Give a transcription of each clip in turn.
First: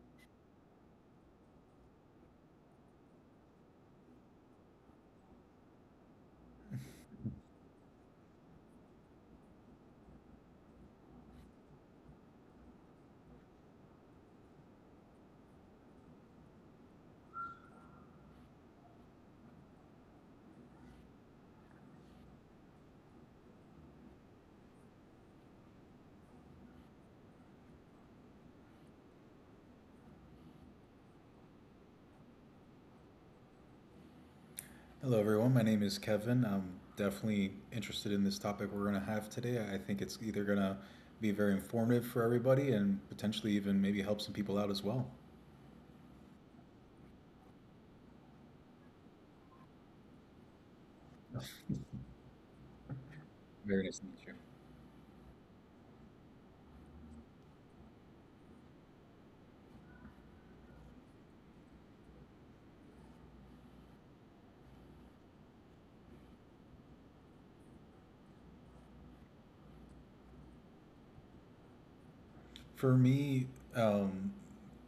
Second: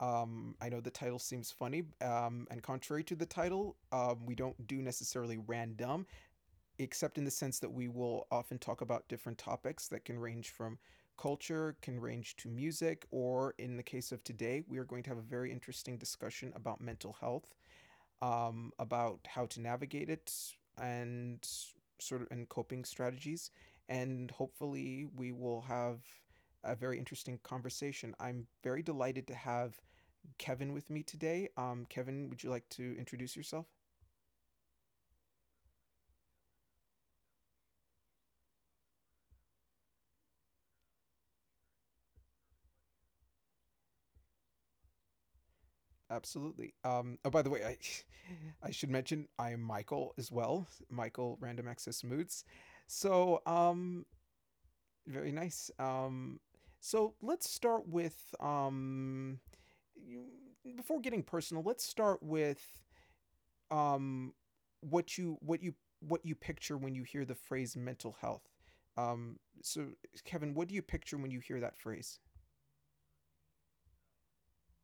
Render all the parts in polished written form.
I know the title seems funny, and contrary to the title, we don't do necessarily random, except in the sense that we will often talk about different topics that can range from culture, can range to music, or in the case of today, we are going to have a very interesting discussion about mental health, about how to navigate it and sort of, and coping strategies. And hopefully, we will have a very interesting conversation. I'm very delighted to have Kevin with me today. Kevin, would you like to introduce yourself? Hello, everyone. My name is Kevin. I'm definitely interested in this topic we're going to have today. I think it's either going to be very informative for everybody and potentially even maybe help some people out as well. Absolutely. Oh, by the way, I should mention I am Michael as well. Michael Random Access Moods. So. Very nice to meet you. Very nice. So let's start with, you, before getting personal. Let's start with, um, what you picture when you hear the phrase mental health. So, Kevin, what do you picture when you hear that phrase? For me, um,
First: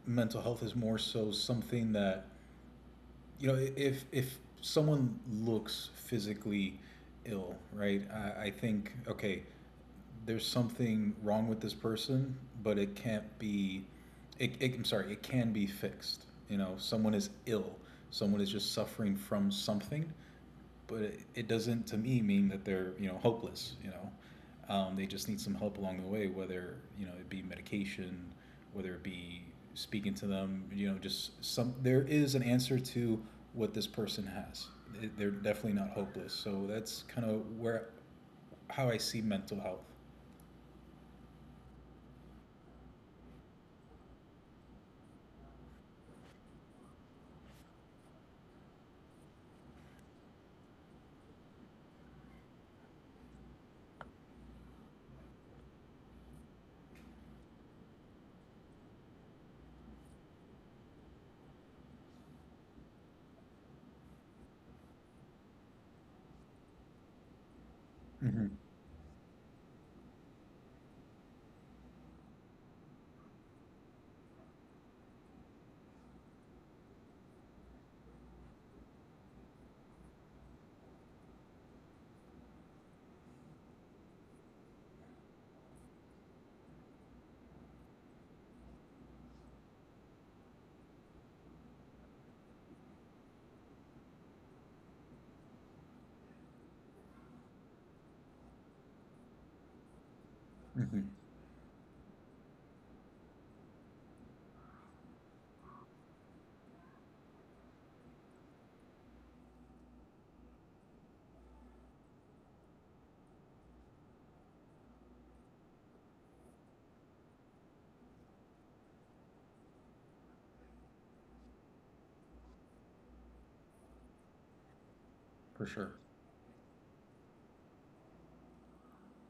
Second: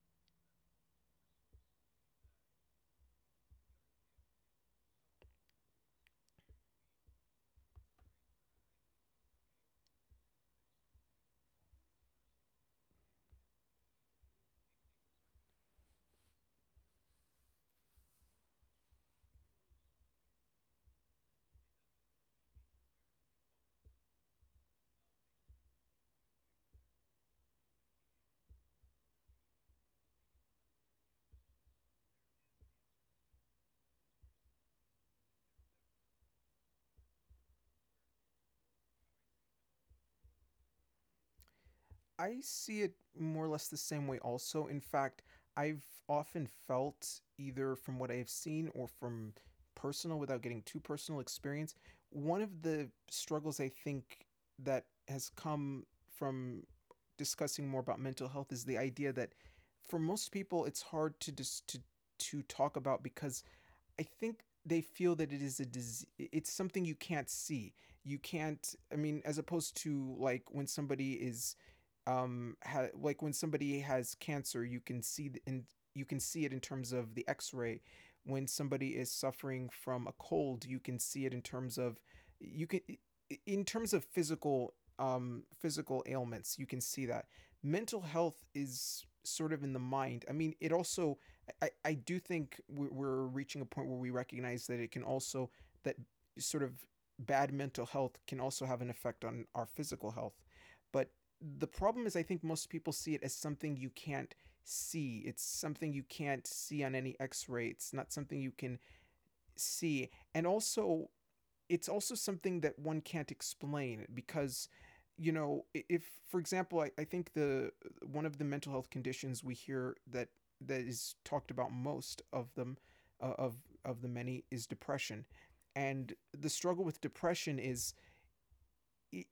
mental health is more so something that you know, if someone looks physically ill, right? I think okay, there's something wrong with this person, but it can't be. It can be fixed. You know, someone is ill. Someone is just suffering from something, but it doesn't to me mean that they're you know hopeless. You know, they just need some help along the way, whether you know it be medication, whether it be speaking to them. You know, just some there is an answer to what this person has. They- are definitely not hopeless. So that's kind of where how I see mental health. I see it more or less the same way also. In fact, I've often felt, either from what I have seen or from personal, without getting too personal, experience, one of the struggles I think that has come from discussing more about mental health is the idea that for most people it's hard to dis- to talk about, because I think they feel that it is a disease. It's something you can't see. You hmm can't. I mean, as opposed to, like when somebody has cancer, you can see and you can see it in terms of the X-ray. When somebody is suffering from a cold, you can see it you can in terms of physical ailments. You can see that mental health is sort of in the mind. I mean, it also, I do think we're reaching a point where we recognize that it can also, that sort of, bad mental health can also have an effect on our physical health. But hmm the problem is, I think most people see it as something you can't see. It's something you can't see on any X-ray. It's not something you can see. And also, it's also something that one can't explain, because, you know, if, for example, I think the one of the mental health conditions we hear that is talked about most of them uh, of of the many, is depression. For sure. And the struggle with depression is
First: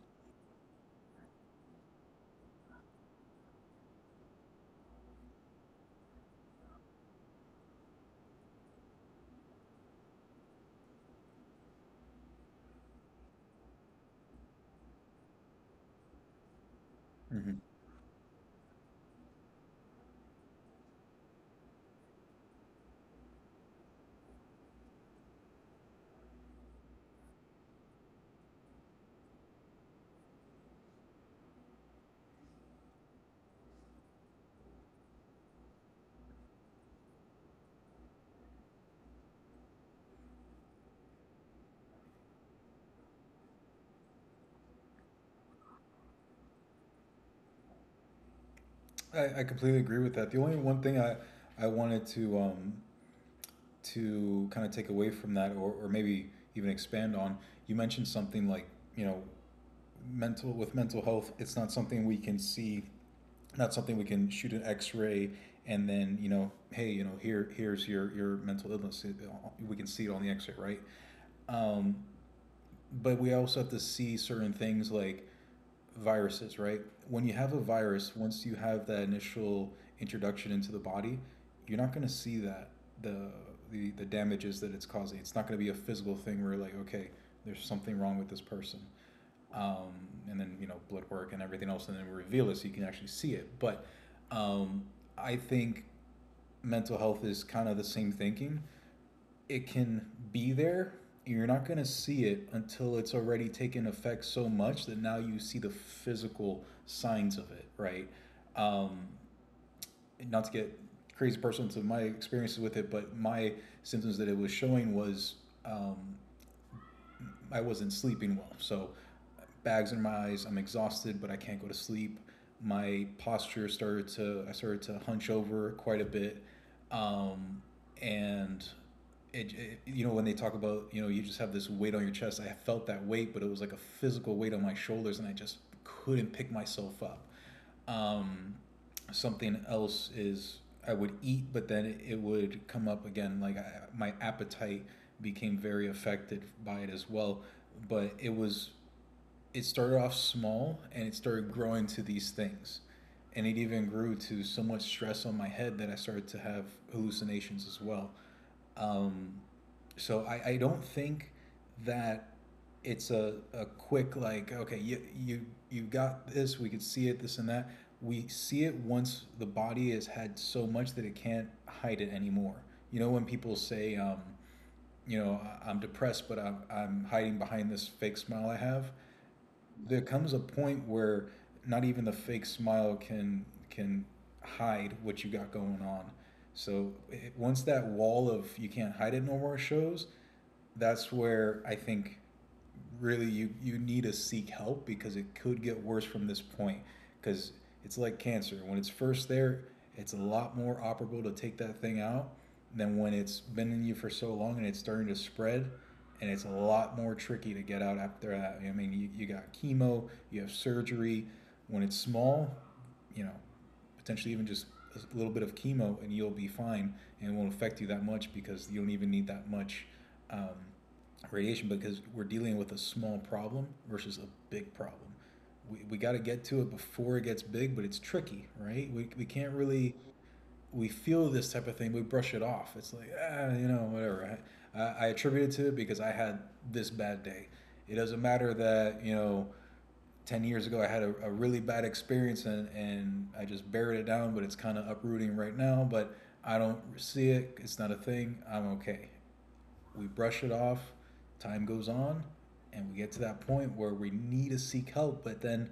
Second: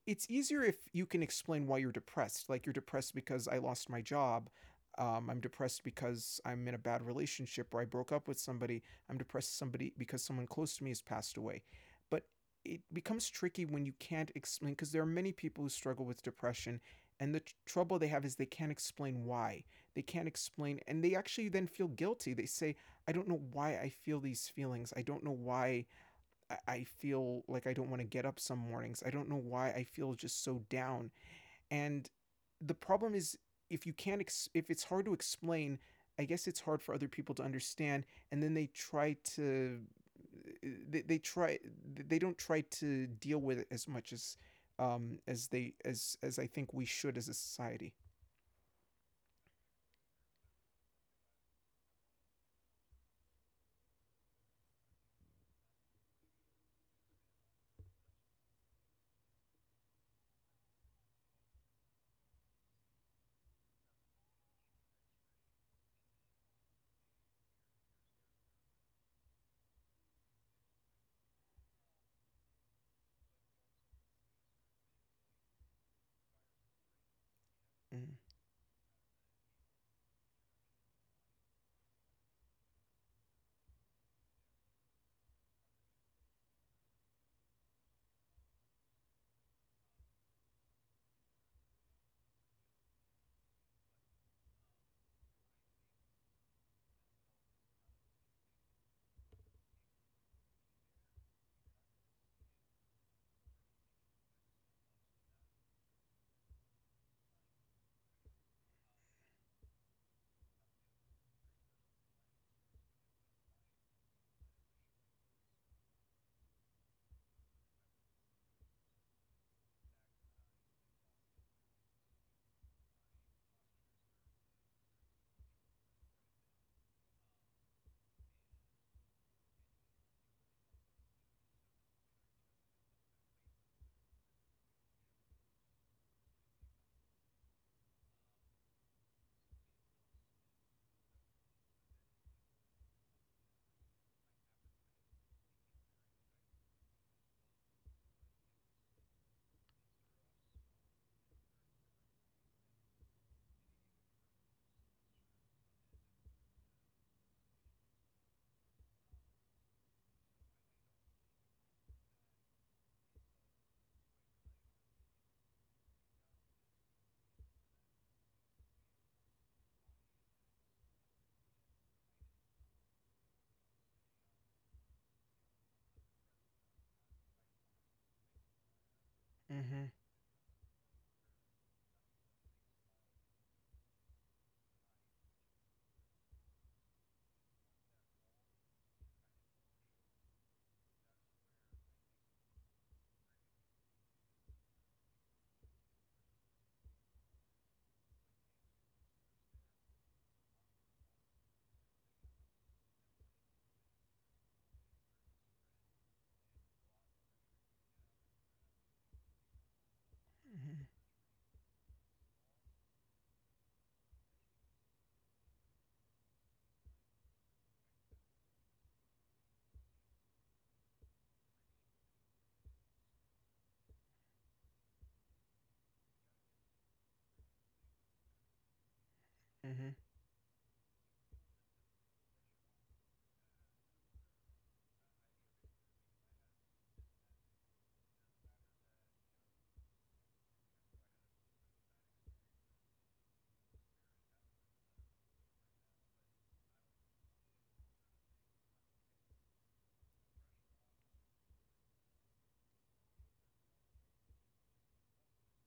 it's easier if you can explain why you're depressed. Like, you're depressed because I lost my job. I'm depressed because I'm in a bad relationship, or I broke up with somebody. I'm depressed somebody because someone close to me has passed away. But it becomes tricky when you can't explain, because there are many people who struggle with depression, and the tr- hmm trouble they have is they can't explain why. They can't explain, and they actually then feel guilty. They say, "I don't know why I feel these feelings. I don't know why I feel like I don't want to get up some mornings. I don't know why I feel just so down." And the problem is, if you can't ex- if it's hard to explain, I guess it's hard for other people to understand, and then they try to, they, they try they don't try to deal with it as much as, as they as I think we should as a society. I completely agree with that. The only one thing I wanted to kind of take away from that, or maybe even expand on, you mentioned something like you know mental with mental health, it's not something we can see, not something we can shoot an x-ray and then you know hey you know here's your mental illness, we can see it on the x-ray, right? um, but we also have to see certain things like viruses, right? When you have a virus, Mm. once you have that initial introduction into the body, you're not going to see that the, the damages that it's causing. It's not going to be a physical thing where like, okay, there's something wrong with this person, um, and then you know blood work and everything else, and then reveal it so you can actually see it. But um, I think mental health is kind of the same thinking, it can be there. You're not going to see it until it's already taken effect so much that now you see the physical signs of it, right? Um, Not to get crazy personal to my experiences with it, but my symptoms that it was showing was, um, I wasn't sleeping well. So bags in my eyes, I'm exhausted, but I can't go to sleep. My posture started to I started to hunch over quite a bit, um, and it you know when they talk about you know you just have this weight on your chest. I felt that weight, but it was like a physical weight on my shoulders, and I just couldn't pick myself up. Um, Something else is I would eat, but then it would come up again. Like my appetite became very affected by it as well. But it started off small and it started growing to these things, and it even grew to so much stress on my head that I started to have hallucinations as well. Um, so I don't think that it's a quick like okay you got this we could see it this and that, we see it once the body has had so much that it can't hide it anymore. You know, when people say, you know, "I- am depressed but I'm hiding behind this fake smile I have," Mhm. there comes a point where not even the fake smile can hide what you got going on. So once that wall of you can't hide it no more shows, that's where I think really you need to seek help because it could get worse from this point, because it's like cancer. When it's first there, it's a lot more operable to take that thing out than when it's been in you for so long and it's starting to spread, and it's a lot more tricky to get out after that. I mean, you got chemo, you have Mhm. surgery. When it's small, you know, potentially even just a little bit of chemo and you'll be fine, and it won't affect you that much because you don't even need that much, um, radiation, because we're dealing with a small problem versus a big problem. We got to get to it before it gets big, but it's tricky, right? We can't Mhm. really, we feel this type of thing, we brush it off. It's like, ah, you know, whatever. I attribute it to it because I had this bad day. It doesn't matter that, you know, 10 years ago I had a really bad experience, and I just buried it down, but it's kind of uprooting right now. But I don't see it. It's not a thing. I'm okay. We brush it off. Time goes on and we get to that point where we need to seek help. But then,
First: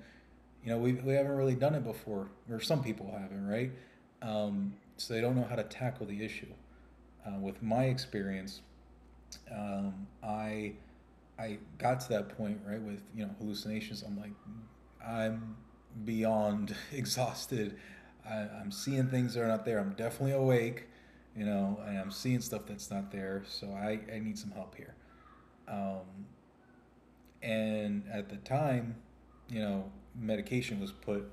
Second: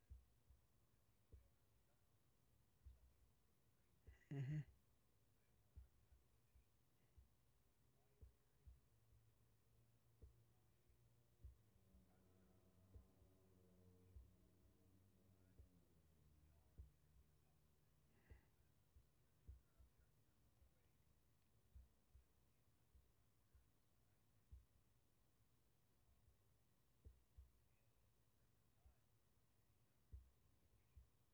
you know, we haven't really done it before, or some people haven't, right? Mhm. So they don't know how to tackle the issue. With my experience, um, I I got to that point right with you know hallucinations. I'm like, I'm beyond exhausted. I'm seeing things that are not there. I'm definitely awake, you know, and I'm seeing stuff that's not there. So I need some help here. Um, and at the time, you know, medication was put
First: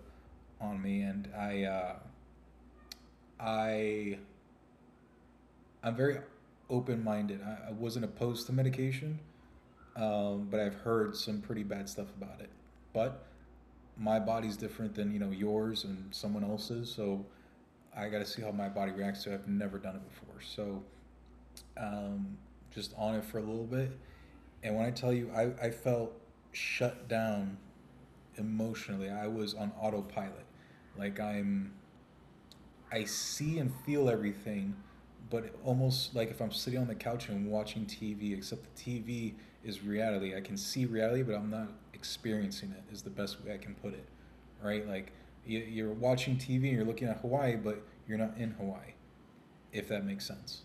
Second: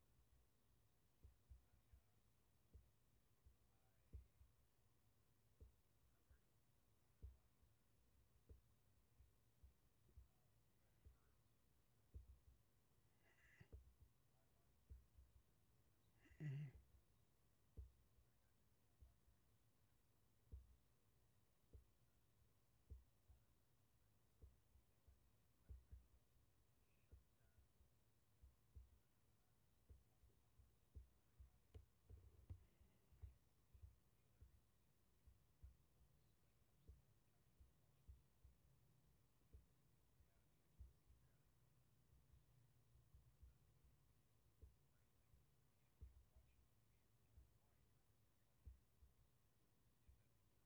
on me, and I I'm very open minded. I wasn't opposed to medication. But I've heard some pretty bad stuff about it. But my body's different than you know yours and someone Mhm. else's, so I got to see how my body reacts to. It. I've never done it before, so um, just on it for a little bit. And when I tell you, I felt shut down emotionally. I was on autopilot, like I'm I see and feel everything, but almost like if I'm sitting on the couch and watching TV, except the TV is reality. I can see reality, but I'm not experiencing it, is the best way I can put it, right? Like you- are watching TV and you're looking at Hawaii, but you're not in Hawaii, if that makes sense.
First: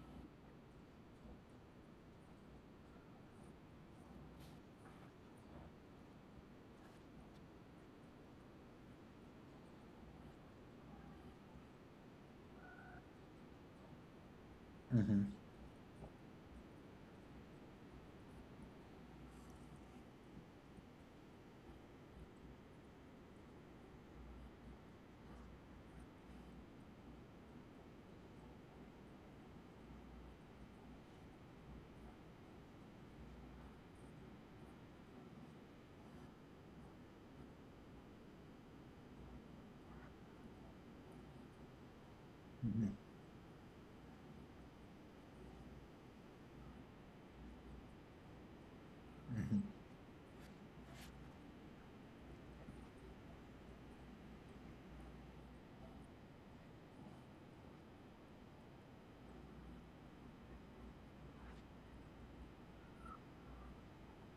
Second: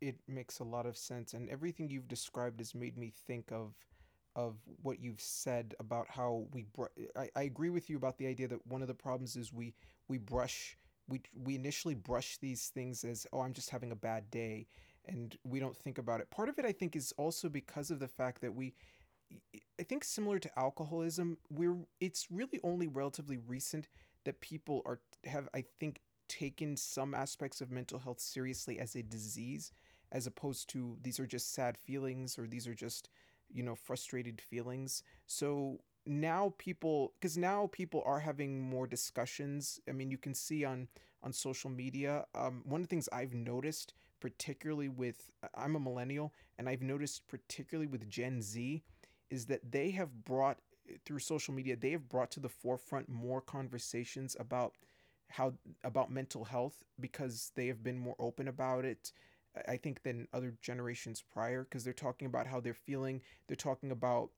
It makes a lot of sense, and everything you've described has made me think of what you've said. About how we br- I, I agree with you about the idea that one of the problems is we brush we initially brush these things as, oh, I'm just having a bad day, Mm-hmm. and we don't think about it. Part of it, I think, is also because of the fact that we, I think similar to alcoholism, we're it's really only relatively recent that people are have, I think, taken some aspects of mental health seriously as a disease, as opposed to these are just sad feelings, or these are just, you know, frustrated feelings. So now people, because now people are having more discussions. I mean, you can see on social media, one of Mm-hmm. the things I've noticed, particularly with, I'm a millennial, and I've noticed particularly with Gen Z, is Mm-hmm. that they have brought, through social media they have brought to the forefront more conversations about, how about mental health, because they have been more open about it, I think, than other generations prior, because they're talking about how they're feeling. They're talking about,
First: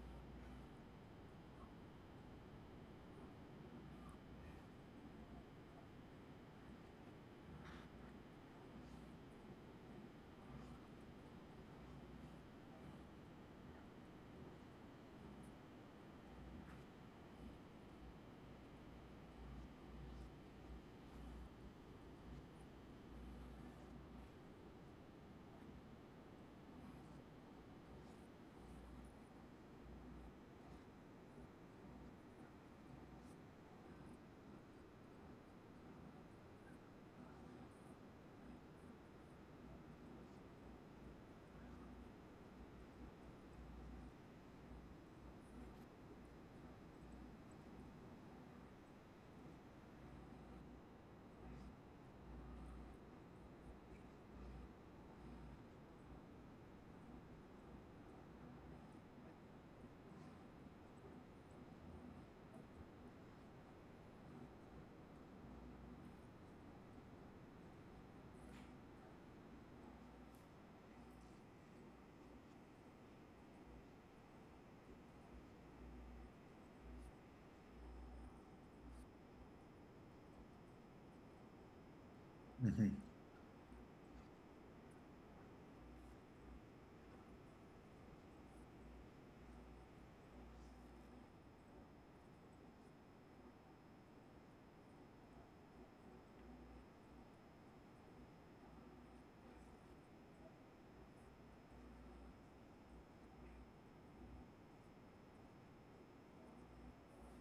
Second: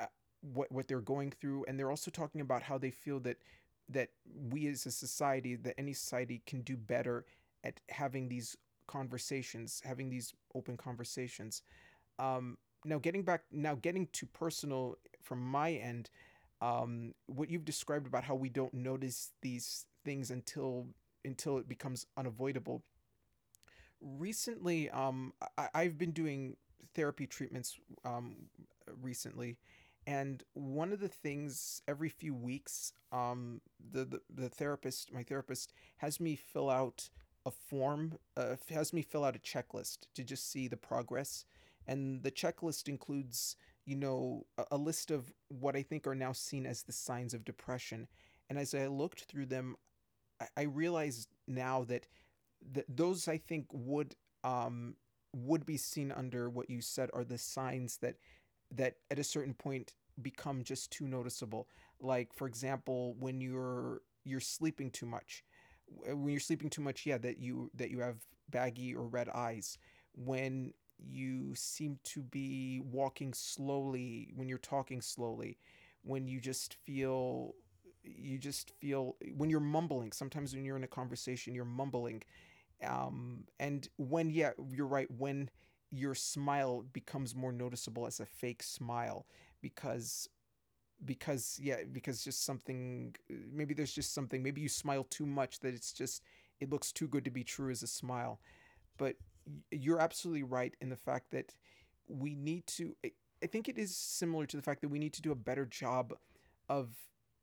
uh, what they're going through, and they're also talking about how they feel that we as a society, that any society, can do better at having these conversations, having these open conversations. um, now getting to personal, from my end, what you've described about how we don't notice these things until it becomes unavoidable, recently, I've been doing therapy treatments, um recently. And one of the things, every few weeks, the therapist my therapist has me fill out a form, has me fill out a checklist to just see the progress. And the checklist includes, you know, a list of what I think are now seen as the signs of depression, and as I looked through them, I realized now that those I think um, would be seen under what you said are the signs that, that at a certain point become just too noticeable. Like, for example, when you're sleeping too much. When you're sleeping too much, yeah, that you, that you have baggy or red eyes. When you seem to be walking slowly, when you're talking slowly, when you just feel, when you're mumbling, sometimes when you're in a conversation you're mumbling, Mm-hmm. And when, yeah, you're right, when your smile becomes more noticeable as a fake smile, because, just something, maybe there's just something, maybe you smile too much that it's just, it looks too good to be true as a smile. But you're absolutely right in the fact that we need to, I think it is similar to the fact that we need to do a better job of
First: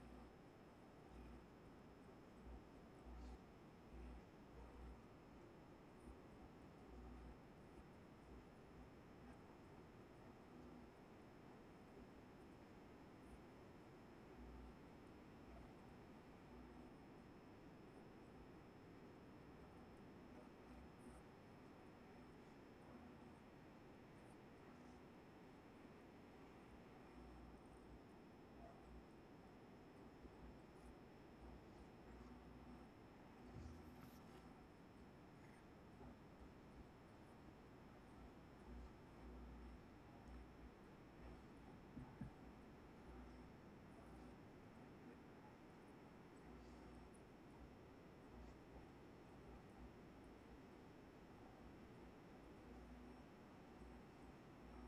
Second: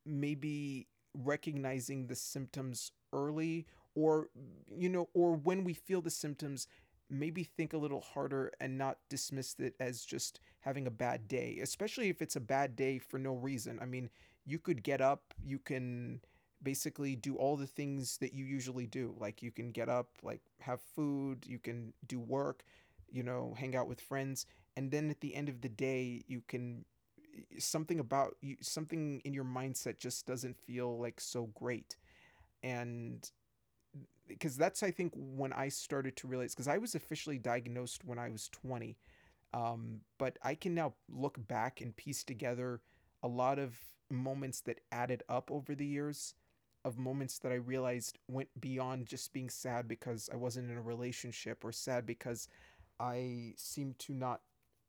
maybe recognizing the symptoms early, or, you know, or when we feel the symptoms, maybe think a little harder and not dismiss it as just having a bad day, especially if it's a bad day for no reason. I mean, you could get up, you can basically do all the things that you usually do. Like, you can get up, like have food, you can do work, you know, hang out with friends, and then at the end of the day, you can, something about you, something in your mindset just doesn't feel like so great. And, because that's, I think, when I started to realize, because I was officially diagnosed when I was 20. But I can now look back and piece together a lot of moments that added up over the years, of moments that I realized went beyond just being sad because I wasn't in a relationship, or sad because I seem to not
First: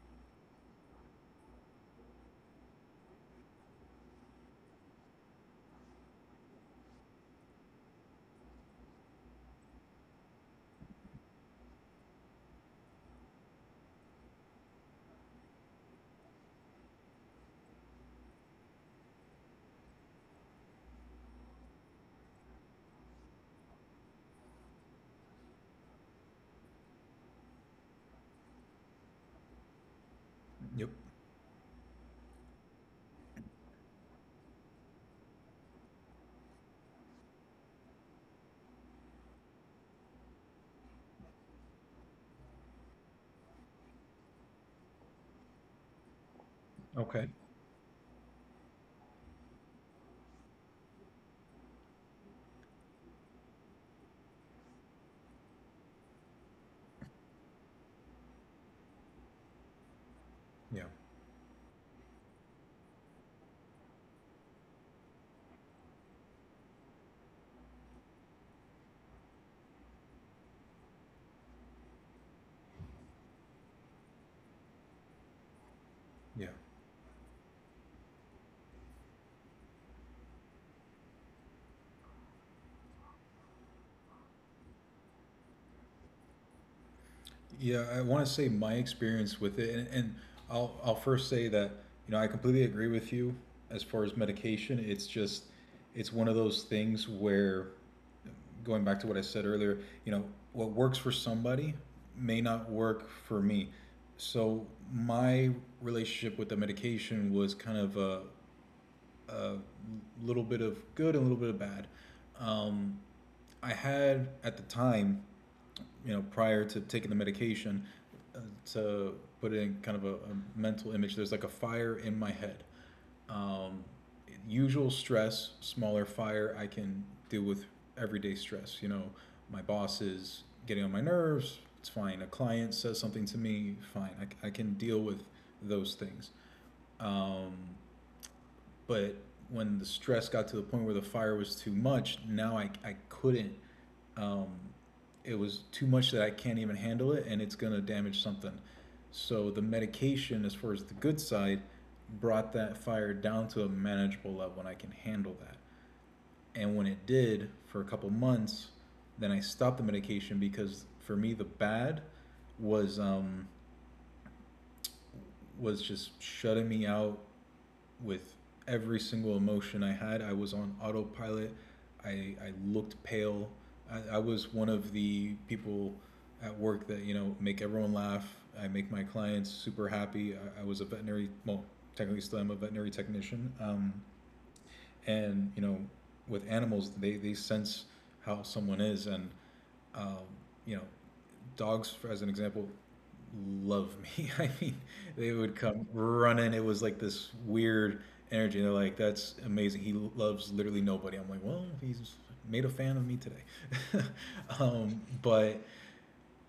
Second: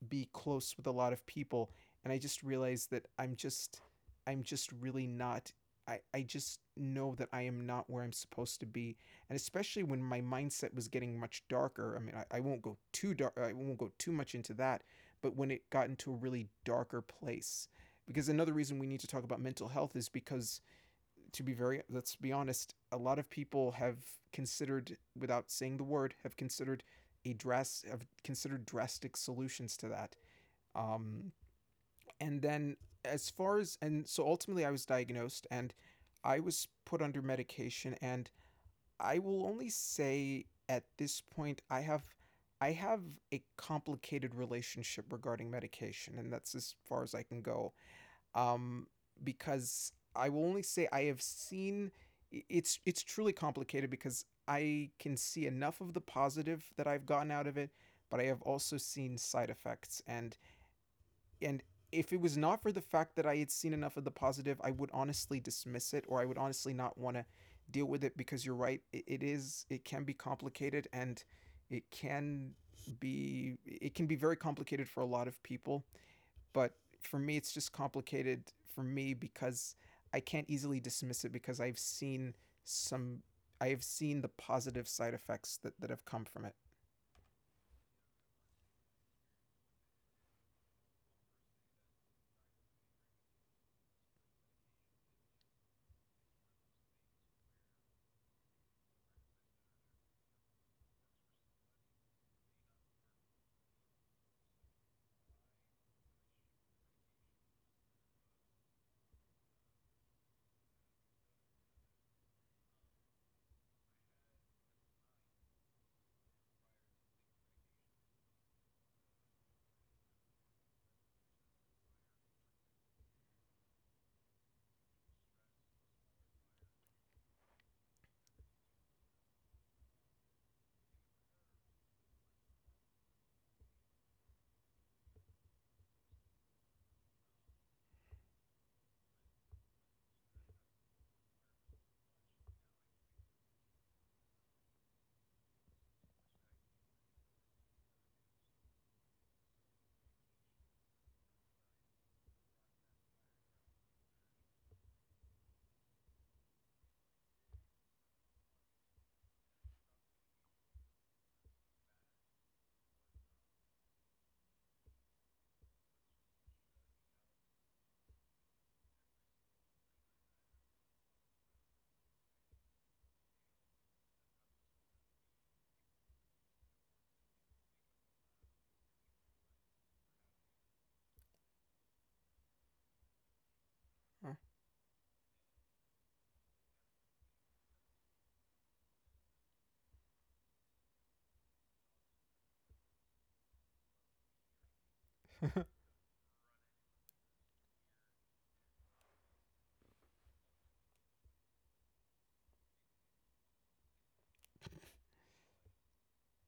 be close with a lot of people. And I just realized that I'm just really not, I just know that I am not where I'm supposed to be. And especially when my mindset was getting much darker. I mean, I won't go too dark, I won't go too much into that, but when it got into a really darker place. Because another reason we need to talk about mental health is because, to be very let's be honest, a lot of people have considered, without saying the word, have considered a dress have considered drastic solutions to that. Yep. Um, and then as far as and so Ultimately, I was diagnosed and I was put under medication, and I will only say at this point I have a complicated relationship regarding medication, and that's as far as I Okay. can go. um, because I will only say I have seen it's truly complicated because I can see enough of the positive that I've gotten out of it, but I have also seen side effects. and Yeah. and if it was not for the fact that I had seen enough of the positive, I would honestly dismiss it, or I would honestly not want to deal with it, because you're right, it is, it can be complicated, and it can be, it can be very complicated for a lot of people. Yeah. But for me, it's just complicated for me because I can't easily dismiss it, because I've seen some, I have seen the positive side effects that, that have come from it. Yeah, I want to say my experience with it, and I'll first say that you know I completely agree with you as far as medication. It's just it's one of those things where going back to what I said earlier, you know, what works for somebody may not work for me. So my relationship with the medication was kind of a little bit of good and a little bit of bad. Um, I had at the time, you know, prior to taking the medication, uh, to put in kind of a mental image, there's like a fire in my head. Um, Usual stress, smaller fire, I can deal with everyday stress. You know, my boss is getting on my nerves, it's fine. A client says something to me, fine. I can deal with those things. Um, but when the stress got to the point where the fire was too much, now I couldn't. Um, it was too much that I can't even handle it, and it's gonna damage something. So the medication, as far as the good side, brought that fire down to a manageable level, and I can handle that. And when it did for a couple months, then I stopped the medication because for me the bad was, just shutting me out with every single emotion I had. I was on autopilot. I looked pale. I was one of the people at work that, you know, make everyone laugh. I make my clients super happy. I was a veterinary, well, technically still am a veterinary technician. And you know with animals they sense how someone is, and um, you know, dogs for- as an example love me. I mean, they would come running. It was like this weird energy. They're like, that's amazing, he loves literally nobody. I'm like, well, he's made a fan of me today. But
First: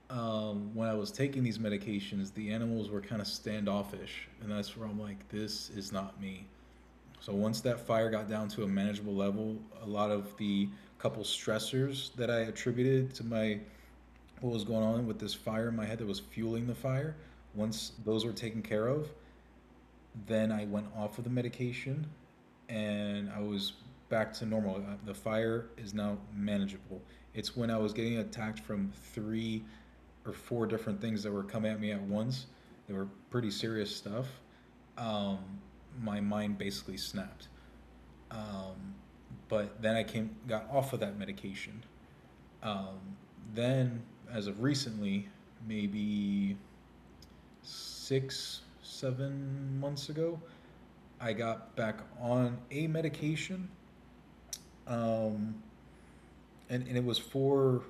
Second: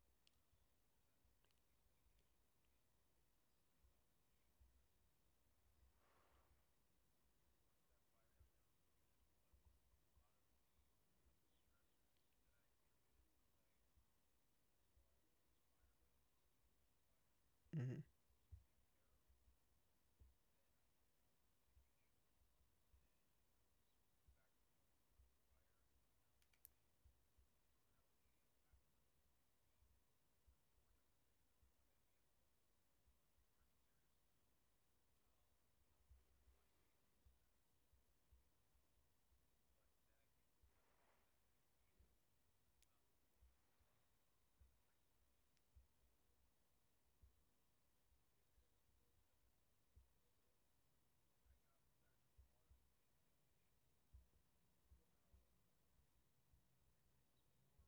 When I was taking these medications the animals were kind of standoffish, and that's where I'm like this is not me. So once that fire got down to a manageable level, a lot of the couple stressors that I attributed to my what was going on with this fire in my head that was fueling the fire, once hmm those were taken care of, then I went off of the medication and I was back to normal. The fire is now manageable. It's when I was getting attacked from three or four different things that were coming at me at once. They were pretty serious stuff. Um, my mind basically snapped. Um, but then I came got off of that medication. Um, then, as of recently, maybe 6, 7 months ago, I got back on a medication, um, and it was for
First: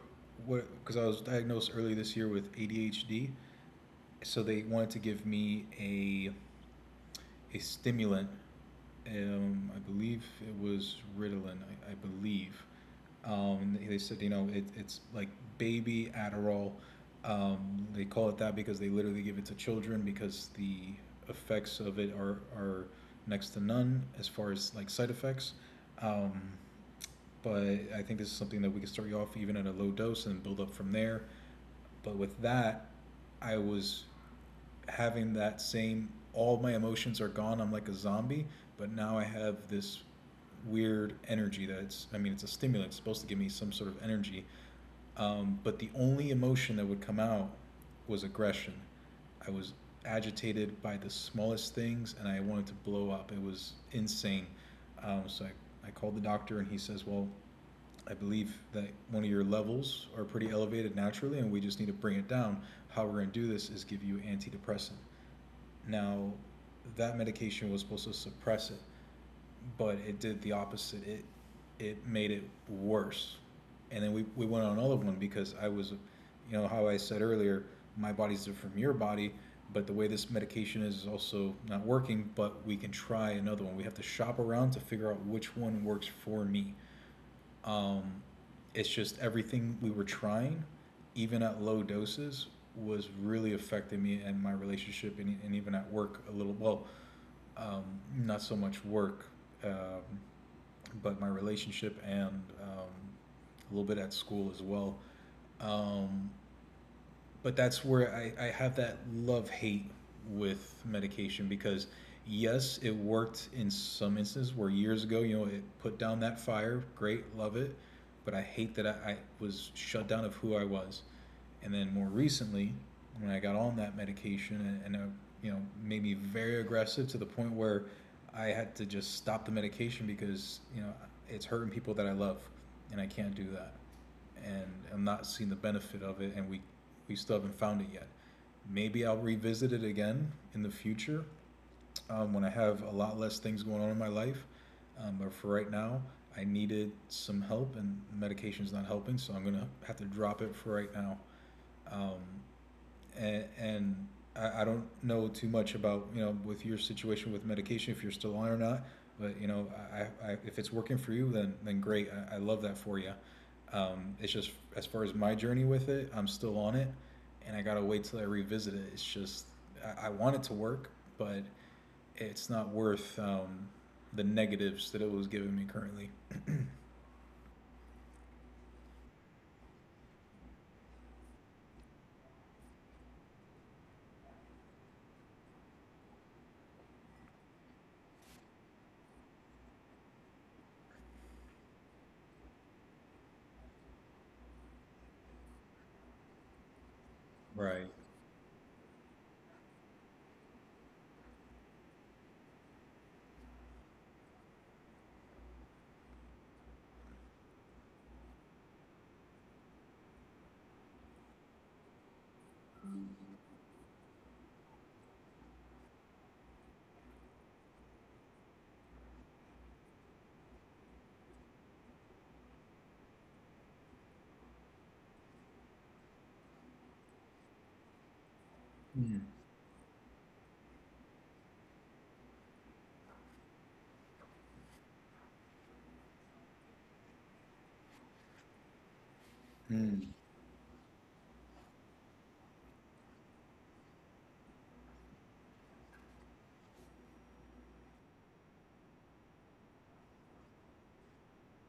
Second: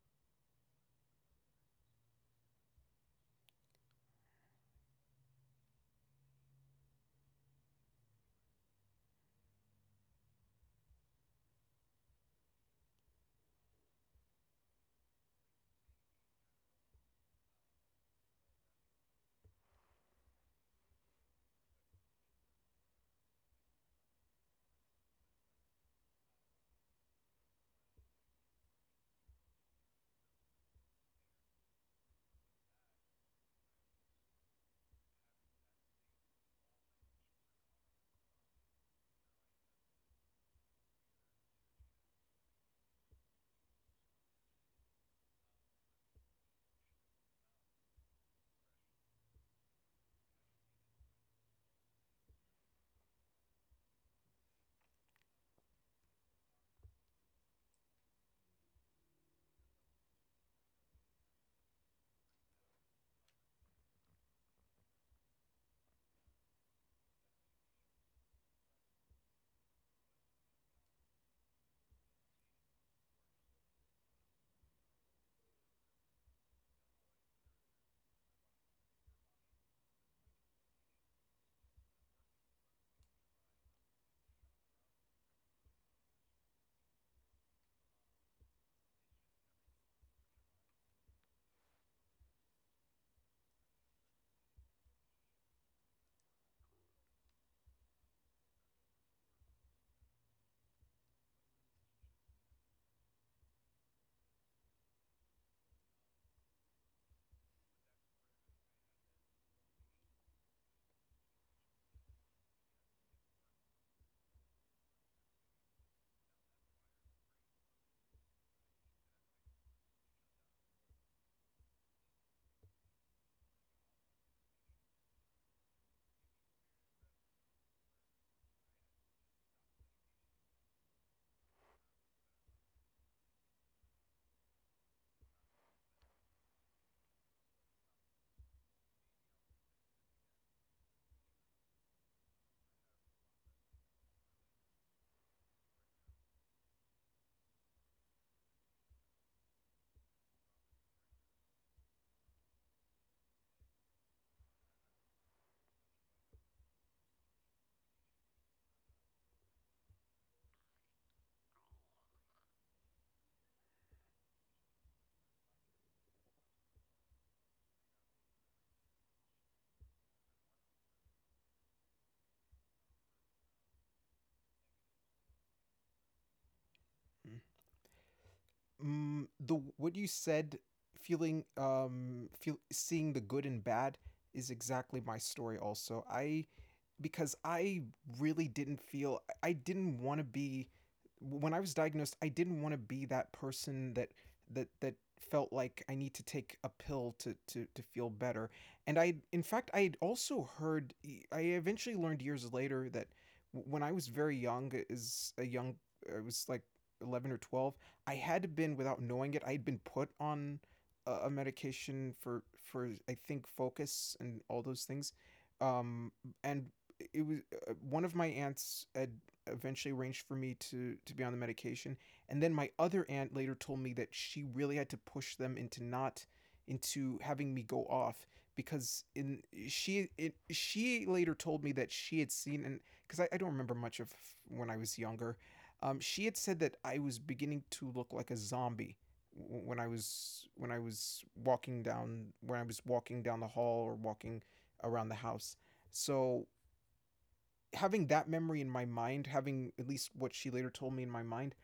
what because I was diagnosed early this year with ADHD, so they wanted to give me a stimulant. I believe it was Ritalin. I believe. They said, you know, it's like baby Adderall. They call it that because they literally give it to children because the effects of it are next to none as far as like side effects. Um, but I think this is something that we can start you off even at a low dose and build up from there. But with that, I was having that same, all my emotions are gone, I'm like a zombie, but now I have this weird energy that's. I mean, it's a stimulant, it's supposed to give me some sort of energy, but the only emotion that would come out was aggression. I was agitated by the smallest things and I wanted to blow up. It was insane. So I called the doctor and he says, well, I believe that one of your levels are pretty elevated naturally and we just need to bring it down. How we're going to do this is give you antidepressant. Now, that medication was supposed to suppress it, but it did the opposite. It made it worse. And then we went on another one because I was, you know, how I said earlier, my body's different from your body, but the way this medication is also not working, but we can try another one. We have to shop around to figure out which one works for me. Um, it's just everything we were trying, even at low doses, was really affecting me and my relationship, and even at work a little. Well, um, not so much work, um, but my relationship and um, a little bit at school as well. Um, but that's where I have that love hate with medication because yes, it worked in some instances where years ago, you know, it put down that fire. Great, love it. But I hate that I was shut down of who I was. And then more recently, when I got on that medication and you know, made me very aggressive to the point where I had to just stop the medication because, you know, it's hurting people that I love and I can't do that and I'm not seeing the benefit of it, and we still haven't found it yet. Maybe I'll revisit it again in the future, when I have a lot less things going on in my life. But for right now, I needed some help, and medication's not helping, so I'm gonna have to drop it for right now. Um, and, and I don't know too much about, you know, with your situation with medication if you're still on or not. But you know, I, I if it's working for you, then great. I love that for you. It's just as far as my journey with it, I'm still on it, and I gotta wait till I revisit it. It's just I want it to work, but it's not worth the negatives that it was giving me currently. The what you said, feeling feel seeing the good and bad, is exactly my story also. I really didn't feel, I didn't want to be, when I was diagnosed, I didn't want to be that person that that felt like I need to take a pill to to Right. feel better. And I, in fact, I had also heard, I eventually learned years later that when I was very young, as a young, I was like 11 or 12, I had, been without knowing it, I had been put on a medication for I think focus and all those things. Um and It was one of my aunts had eventually arranged for me to be on the medication, and then my other aunt later told me that she really had to push them into not, into having me go off, because Mm. in, she later told me that she had seen, and because I don't remember much of when I was younger, she had said that I was beginning to look like a zombie when I Mm. was, when I was walking down when I was walking down the hall, or walking around the house. So having that memory in my mind, having at least what she later told me in my mind,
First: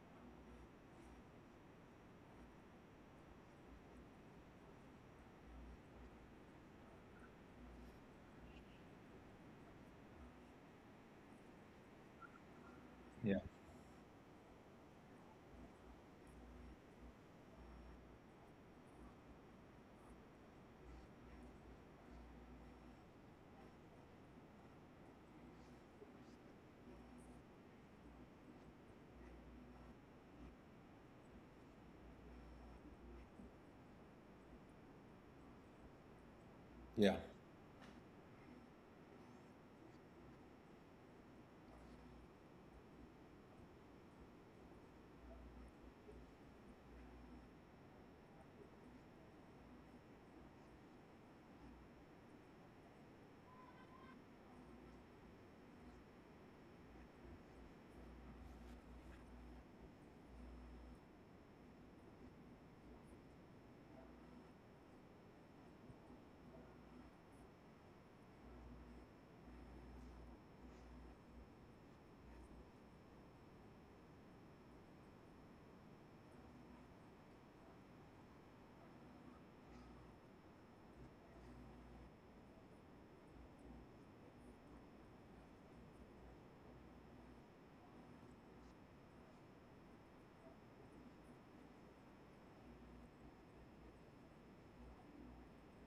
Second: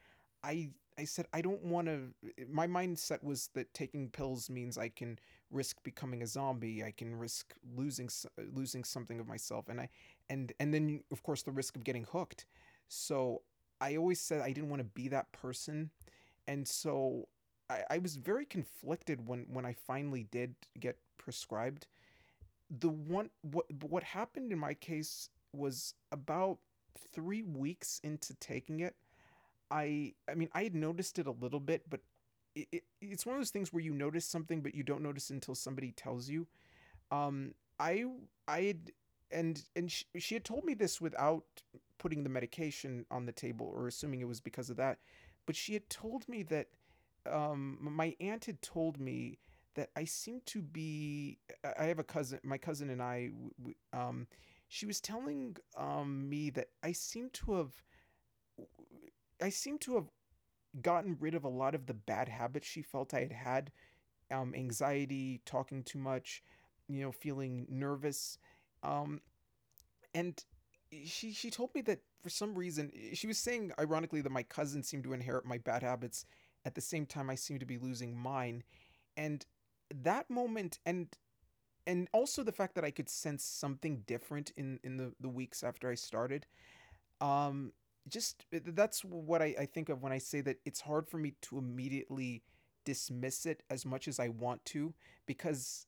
I I said I don't want to. My mindset was that taking pills means I can risk becoming a zombie, I can risk losing, losing something of myself, and I, and then of course the risk of getting hooked. Yeah. So I always said I didn't want to be that person, and so I was very conflicted when I finally did get prescribed the one. What happened in my case was about 3 weeks into taking it, I mean, I had noticed it a little bit, but it's one of those things where you notice something but you don't notice it until somebody tells you. Yeah. Um I I had, and she had told me this without putting the medication on the table or assuming it was because of that, but she had told me that, my aunt had told me that I seem to be, I have a cousin, my cousin and I, um she was telling me that I seem to have, I seem to have gotten rid of a lot of the bad habits she felt I had had. Anxiety, talking too much, you know, feeling nervous. Um, and She told me that for some reason she was saying ironically that my cousin seemed to inherit my bad habits at the same time I seemed to be losing mine. And that moment, and also the fact that I could sense something different in the weeks after I started, um just, that's what I think of when I say that it's hard for me to immediately dismiss it as much as I want to, because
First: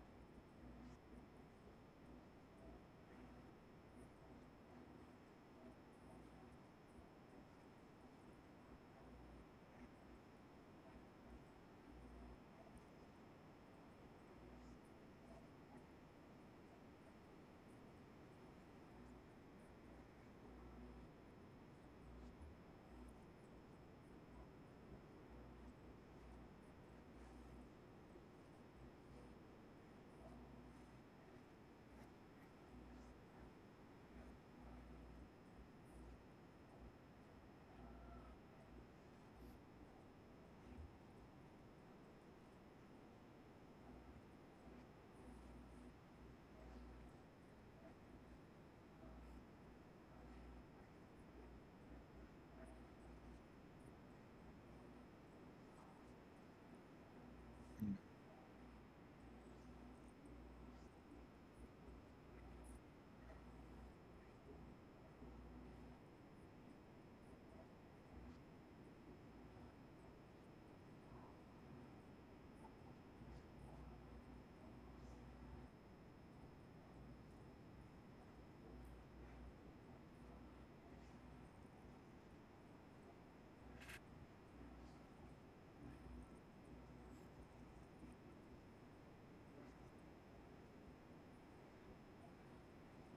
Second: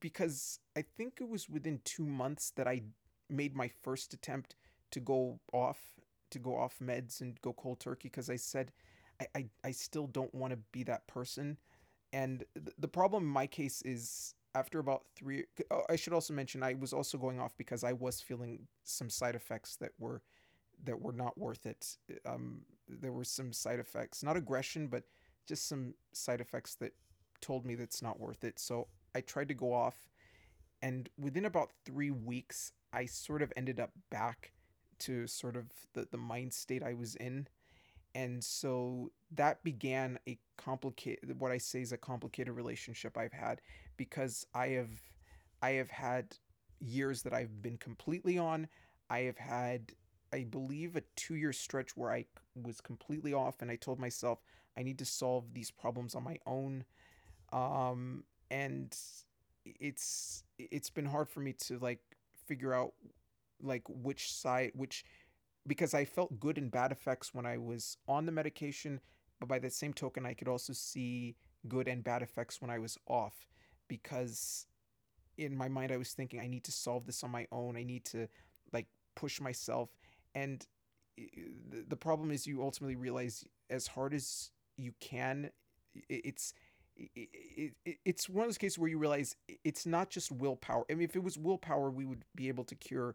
because I think it was within 2 months that I made my first attempt to go off, meds and go cold turkey, because I said I still don't want to be that person. And the problem in my case is after about three, oh, I should also mention I was also going off because I was feeling some side effects that were, that were not worth it. Um, there were some side effects, not aggression, but just some side effects that told me that's not worth it. So I tried to go off, and within about 3 weeks, I sort of ended up back to, sort of the mind state I was in. And so that began a complicated, what I say is a complicated relationship I've had, because I have had years that I've been completely on. I have had, I believe, a 2 year stretch where I was completely off, and I told myself I need to solve these problems on my own. Mm. Um, and It's been hard for me to like figure out like which side, which, because I felt good and bad effects when I was on the medication, but by the same token, I could also see good and bad effects when I was off, because in my mind I was thinking I need to solve this on my own. I need to, like, push myself, and the problem is you ultimately realize as hard as you can, it's, i- i- it's one of those cases where you realize it's not just willpower. I mean, if it was willpower, we would be able to cure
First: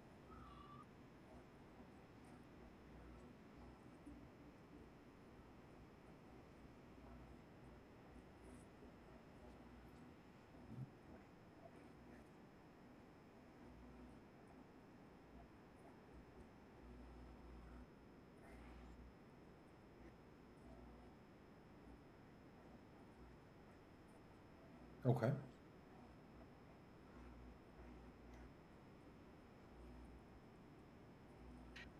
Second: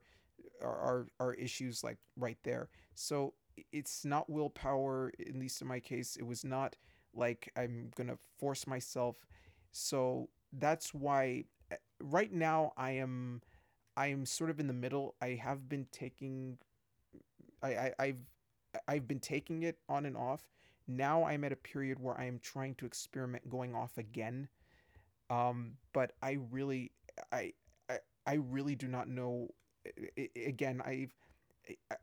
are issues like right there. So it's not willpower, at least in my case. It was not like I'm gonna force myself. So that's why, right now I am, I am sort of in the middle. I have been taking, I, I've been taking it on and off. Now I'm at a period where I am trying to experiment going off again. Okay. But I really, I I, I really do not know. eh, Again, I've,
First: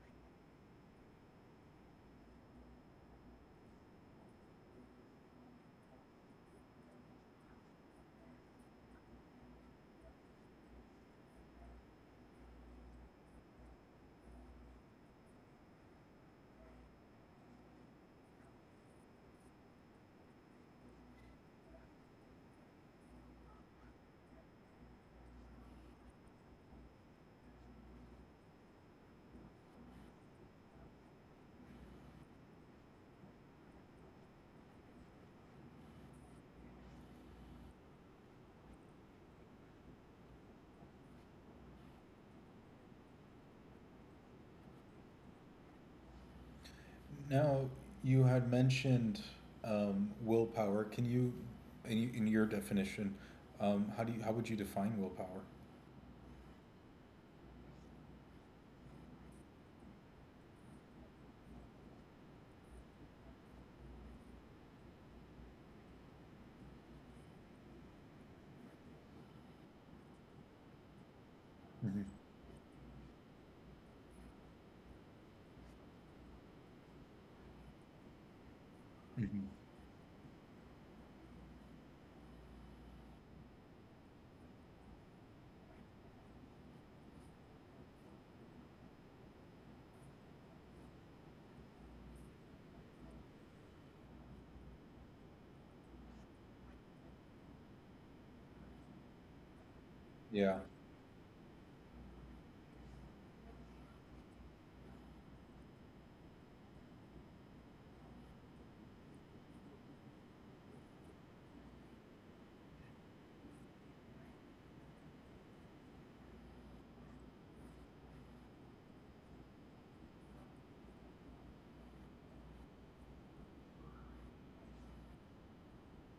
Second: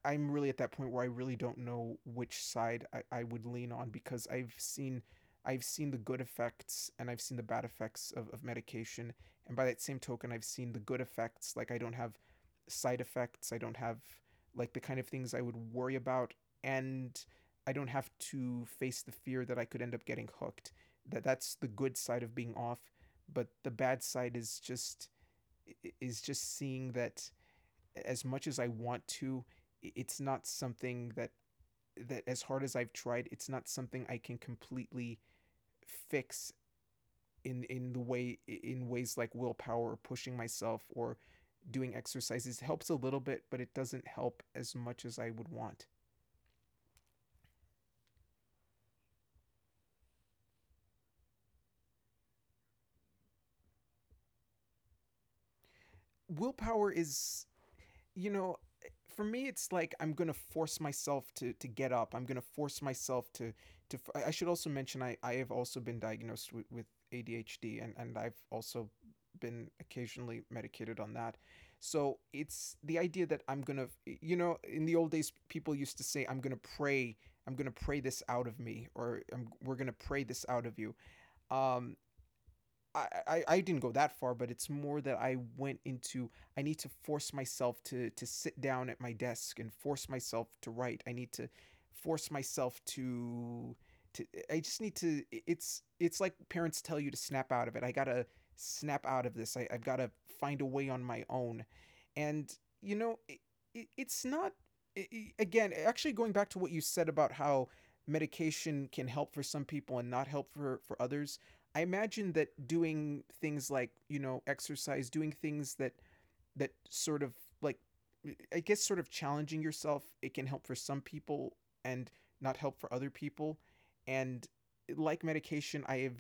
I am really at that point where I really don't know which side I would lean on, because I've seen, I've seen the good effects and I've seen the bad effects of medication. And by that same token, I've seen the good effects. Like I don't have side effects, I don't have like the kind of things I would worry about. And I don't have to face the fear that I could end up getting hooked. That, that's the good side of being off. But the bad side is just, is just seeing that as much as I want to, it's not something that, that as hard as I've tried, it's not something I can completely fix in the way, in ways like willpower or pushing myself or doing exercises. It helps a little bit, but it doesn't help as much as I would want. Now, you had mentioned willpower. Can you, in your definition, how do you, how would you define willpower? Willpower is, you know, for me it's like, I'm gonna force myself to get up, I'm gonna force myself to, I should also mention I have also been diagnosed with ADHD, and I've also been occasionally medicated on that. Hmm. So it's the idea that I'm gonna, you know, in the old days people used to say I'm gonna pray, I'm gonna pray this out of me, or Hmm. I'm, we're gonna pray this out of you. um I, I didn't go that far, but it's more that I went into I need to force myself to sit down at my desk and force myself to write. I need to force myself to, I just need to, it's like parents tell you to snap out of it. I gotta snap out of this. I, I've gotta Yeah. find a way on my own. And you know, it, it's not, i- again, actually, going back to what you said about how medication can help for some people and not help for others, I imagine that doing things like, you know, exercise, doing things that, that sort of, like, I guess sort of challenging yourself, it can help for some people and not help for other people. And like medication, I have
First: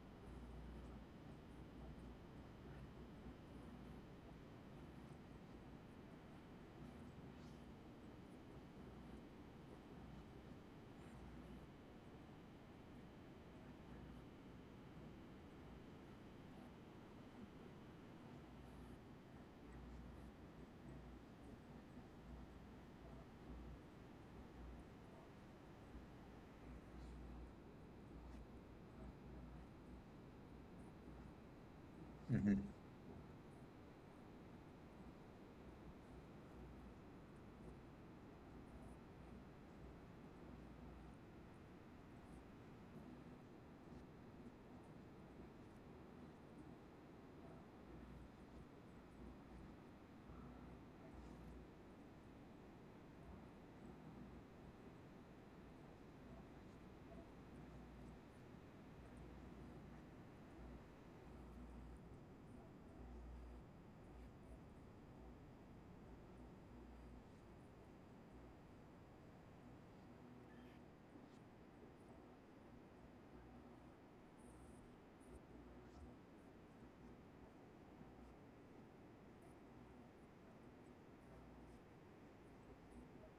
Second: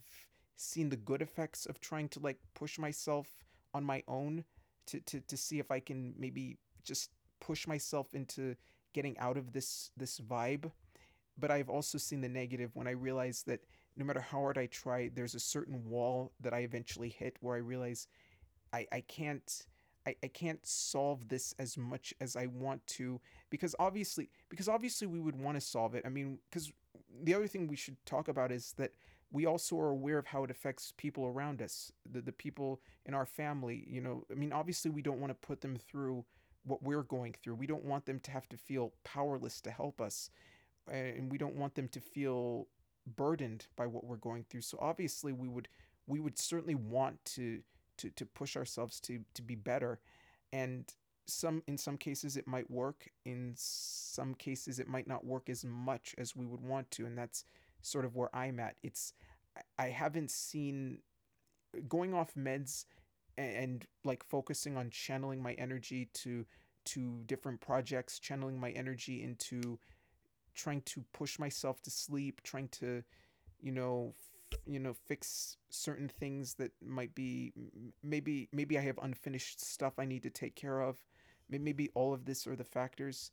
seen the good effects of trying to, like, push myself on my own to, see if I can maybe just push myself into getting out of this, this vibe. But I've also seen the negative when I realize that no matter how hard I try, there's a certain wall that I eventually hit where I realize I can't, I can't solve this as much as I want to, because obviously, because obviously we would want to solve it. I mean, because the other thing we should talk about is that we also are aware of how it affects people around us, the Hmm. people in our family. You know, I mean, obviously we don't want to put them through what we're going through. We don't want them to have to feel powerless to help us, and we don't want them to feel burdened by what we're going through. So obviously we would, we would certainly want to, to push ourselves to be better, and some, in some cases it might work, in some cases it might not work as much as we would want to, and that's sort of where I'm at. It's, I haven't seen, going off meds and like focusing on channeling my energy to different projects, channeling my energy into trying to push myself to sleep, trying to, you know, you know, fix certain things that might be, maybe, maybe I have unfinished stuff I need to take care of. Maybe all of this are the factors,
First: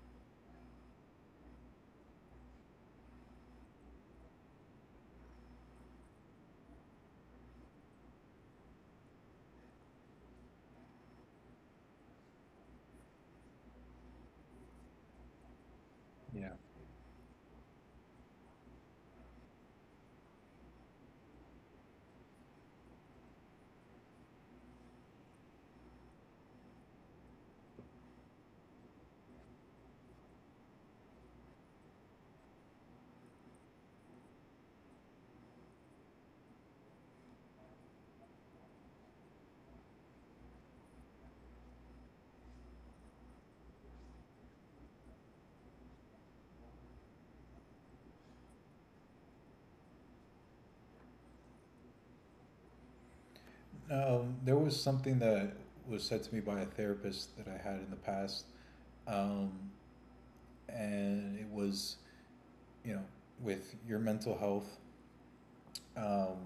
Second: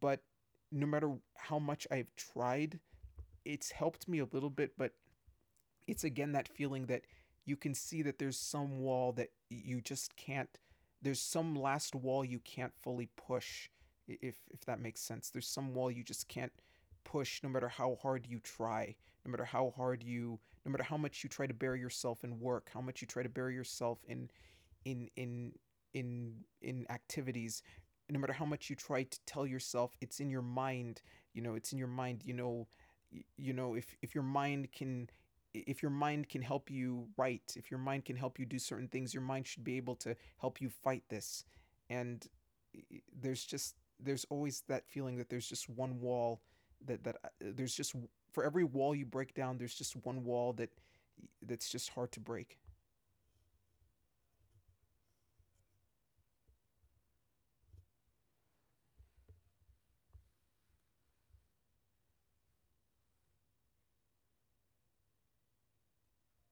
but no matter how much I've tried, it's helped me a little bit, but it's again that feeling that you can see that there's some wall that you just can't. There's some last wall you can't fully push, if that makes sense. There's some wall you just can't Yeah. push no matter how hard you try, no matter how hard you, no matter how much you try to bury yourself in work, how much you try to bury yourself in in in in activities. No matter how much you try to tell yourself it's in your mind. It's in your mind. If your mind can, if your mind can help you write, if your mind can help you do certain things, your mind should be able to help you fight this. And there's just there's always that feeling that there's just one wall that that there's just, for every wall you break down, there's just one wall that that's just hard to break. There was something that was said to me by a therapist that I had in the past, um, and it was, you know, with your mental health, um,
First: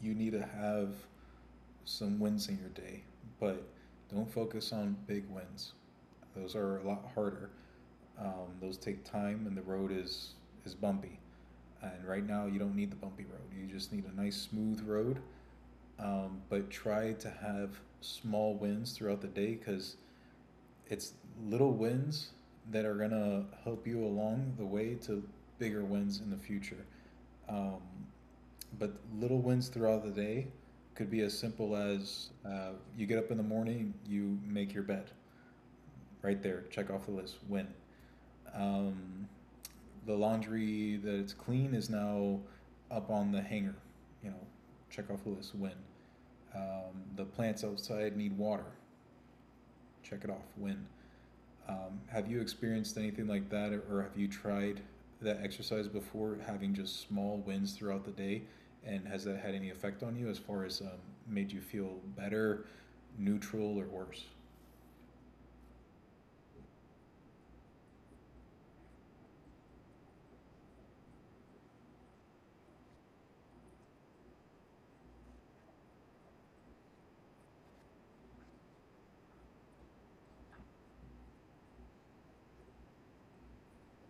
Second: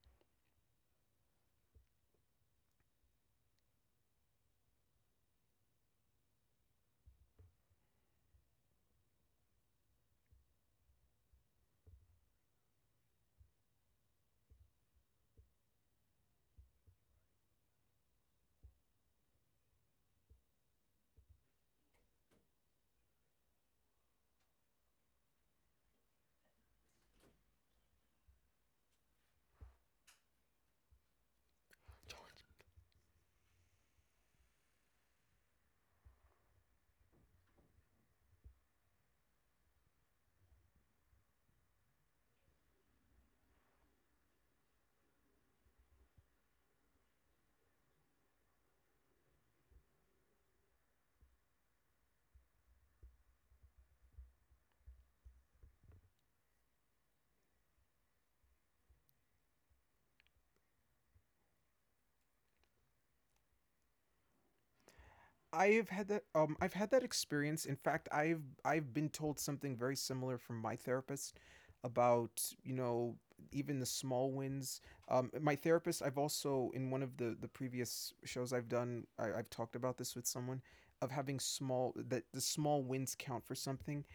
you need to have some wins in your day, but don't focus on big wins. Those are a lot harder. Those take time, and the road is bumpy. And right now, you don't need the bumpy road. You just need a nice smooth road. But try to have small wins throughout the day because it's little wins that are gonna help you along the way to bigger wins in the future. Um, but little wins throughout the day could be as simple as you get up in the morning, you make your bed. Right there, check off the list, win. Um, the laundry that it's clean is now up on the hanger. You know, check off the list. Win. The plants outside need water, check it off. Win. Have you experienced anything like that, or have you tried that exercise before, having just small wins throughout the day? And has that had any effect on you as far as made you feel better, neutral, or worse? I've had that. I've had that experience. In fact, I've been told something very similar from my therapist about, you know, even the small wins. My therapist, I've also in one of the previous shows I've done, I've talked about this with someone of having small that the small wins count for something.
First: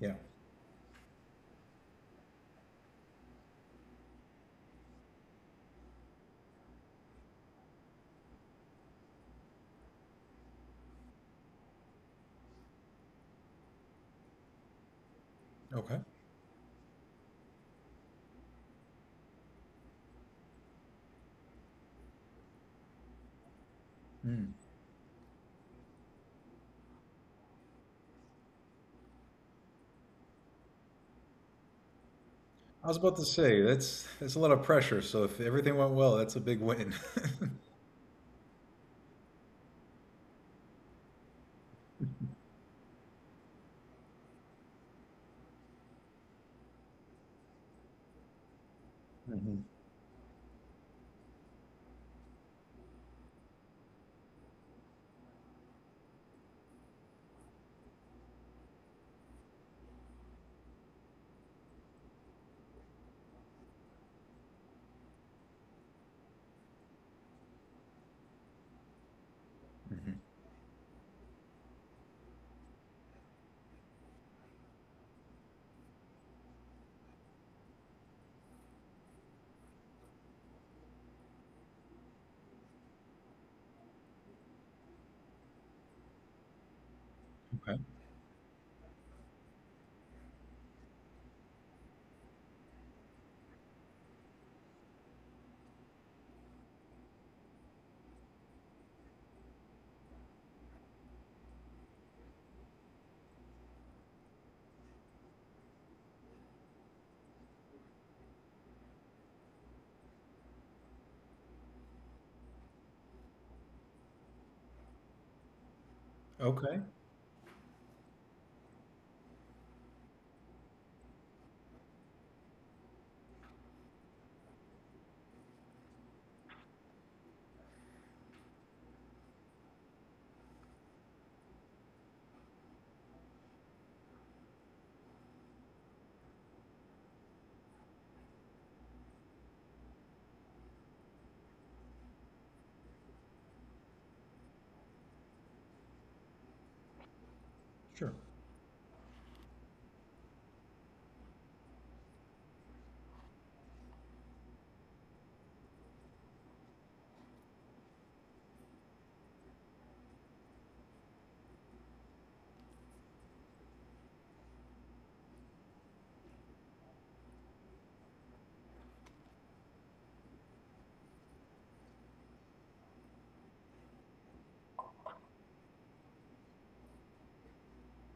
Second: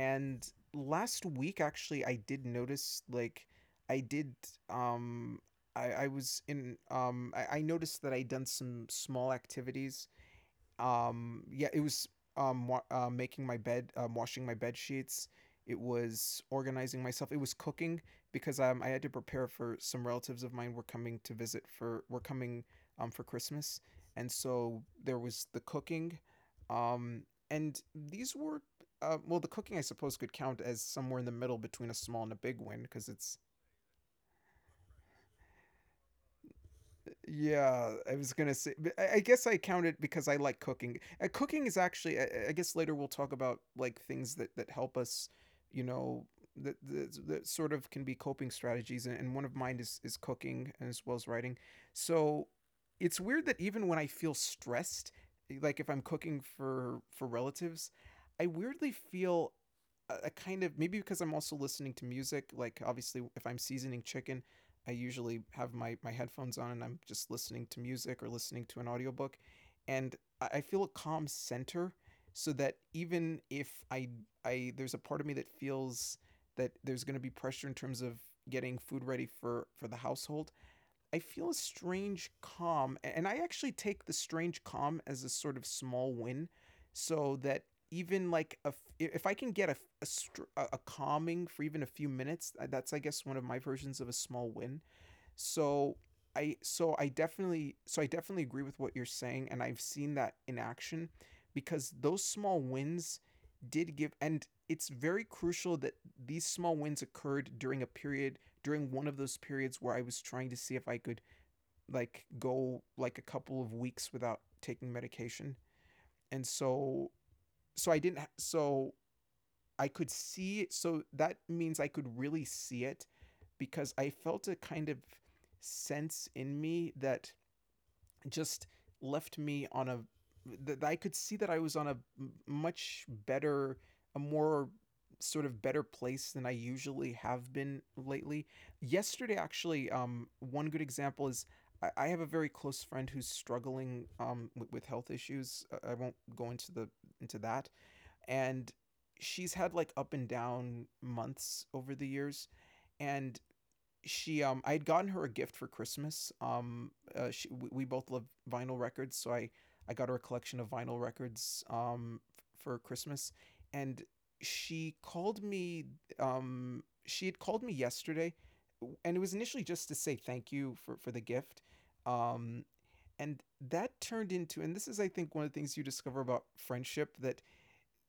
Yeah. last week actually I did notice like I did um I was in. I noticed that I done some small activities. Yeah it was, making my bed, washing my bed sheets. It Okay. was organizing myself, it was cooking, because I had to prepare for some relatives of mine were coming to visit for were coming, for Christmas. And Mm. so there was the cooking. um, and these were, well, the cooking I suppose could count as somewhere in the middle between a small and a big win, I was because about to it's… say that's a lot of pressure. So if everything went well, that's a big win. Yeah, I was gonna say, but I guess I count it because I like cooking. Cooking is actually… guess later we'll talk about like things that that help us. You know, that sort of can be coping strategies, and, one of Hmm. mine is cooking as well as writing. So it's weird that even when I feel stressed, like if I'm cooking for relatives, I weirdly feel a kind of, maybe because I'm also listening to music. Like obviously, if I'm seasoning chicken, I usually have my, my headphones on and I'm just listening to music or listening to an audiobook. And Mhm. I feel a calm center, so that even if I, I there's a part of me that feels that there's going to be pressure in terms of getting food ready for the household, I feel a strange calm. And I actually take the strange calm as a sort of small win, so that Okay. even like a if I can get a calming for even a few minutes, that's I guess one of my versions of a small win. So I definitely agree with what you're saying, and I've seen that in action because those small wins did give, and it's very crucial that these small wins occurred during a period, during one of those periods where I was trying to see if I could like go like a couple of weeks without taking medication. And Okay. so I didn't so I could see it. So that means I could really see it, because I felt a kind of sense in me that just left me on a that I could see that I was on a much better, a more sort of better place than I usually have been lately. Yesterday actually, one good example is, I have a very close friend who's struggling, with health issues. I won't go into the into that. Sure. And she's had like up and down months over the years. And she I had gotten her a gift for Christmas. She, we, both love vinyl records, so I got her a collection of vinyl records, for Christmas. And she called me. She had called me yesterday, and it was initially just to say thank you for the gift. um and that turned into, and this is I think one of the things you discover about friendship, that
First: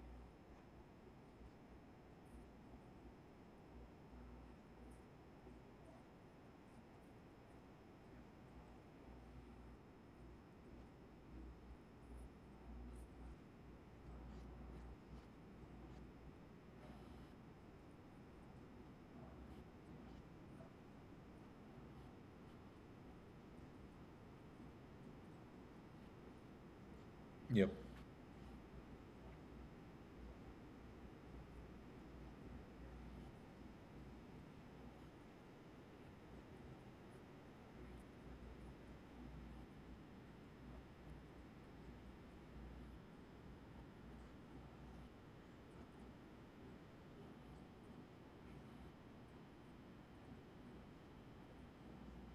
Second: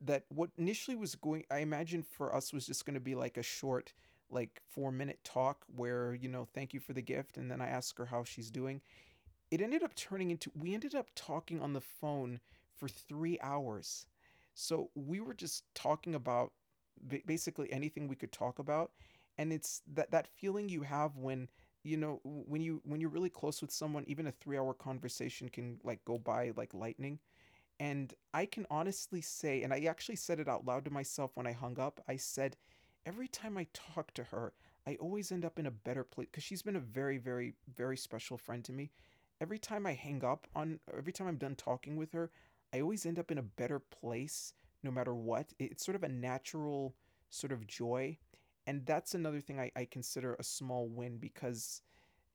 that what initially was going, I imagine for us, was just going to be like a short like 4-minute talk where, you know, thank you for the gift and then I ask her how she's doing. It ended up turning into, we ended up talking on the phone for 3 hours. So we were just talking about basically anything we could talk about. And it's that that feeling you have when, you know, when you're really close with someone, even a 3-hour conversation can like go by like lightning. Yep. And I can honestly say, and I actually said it out loud to myself when I hung up, I said, every time I talk to her, I always end up in a better place, because she's been a very, very, very special friend to me. Every time I hang every time I'm done talking with her, I always end up in a better place, no matter what. It's sort of a natural sort of joy. And that's another thing I consider a small win, because,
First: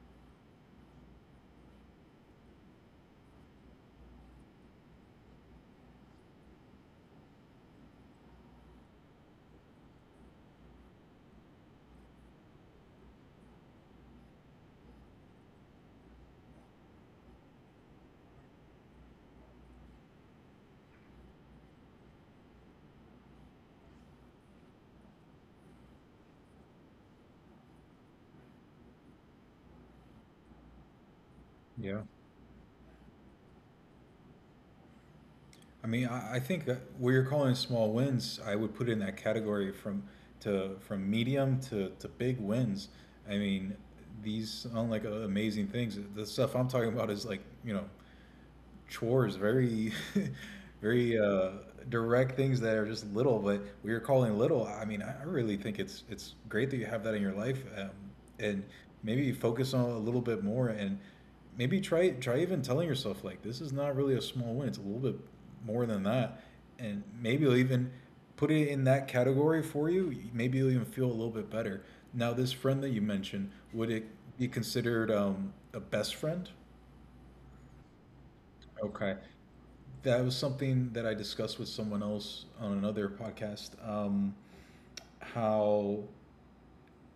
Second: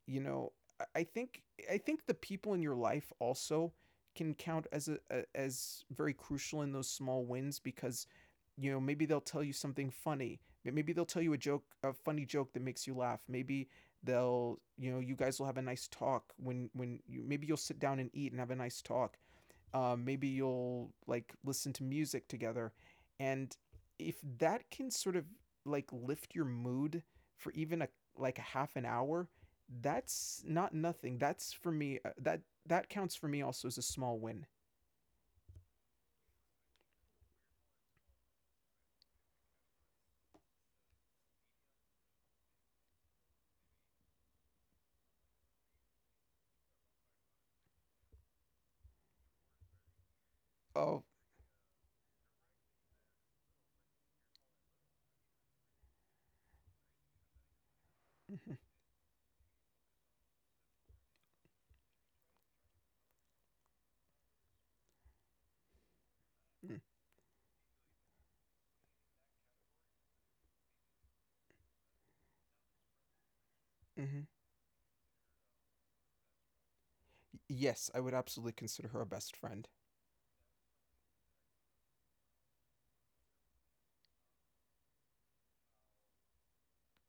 you know, think I think the people in your life also can count as a as very crucial in those small wins, because, you know, maybe they'll tell you something funny, maybe they'll tell you a joke, a funny joke that makes you laugh, maybe they'll, you know, you guys will have a nice talk when you, maybe you'll sit down and eat and have a nice talk, maybe you'll like listen to music together. And if that can sort of like lift your mood for even a like a half an hour, that's not nothing. That's for Yeah. me, that that counts for me also as a small win. I mean, I think that where you're calling small wins, I would put in that category from to from medium to big wins. I mean, these sound like amazing things. The stuff I'm talking about is like, you know, chores, very, Oh. very direct things that are just little, but we are calling little. I mean, I really think it's great that you have that in your life, and Mm-hmm. maybe focus on it a little bit more, and maybe try even telling yourself like this is not really a small win. It's a little bit more than that, and maybe you'll even put it in that category for you. Maybe you'll even feel a little bit better. Now, this friend that you mentioned, would it Mm-hmm. be considered a best friend? Yes, I would absolutely consider her a Okay. best friend. That was something that I discussed with someone else on another podcast. How,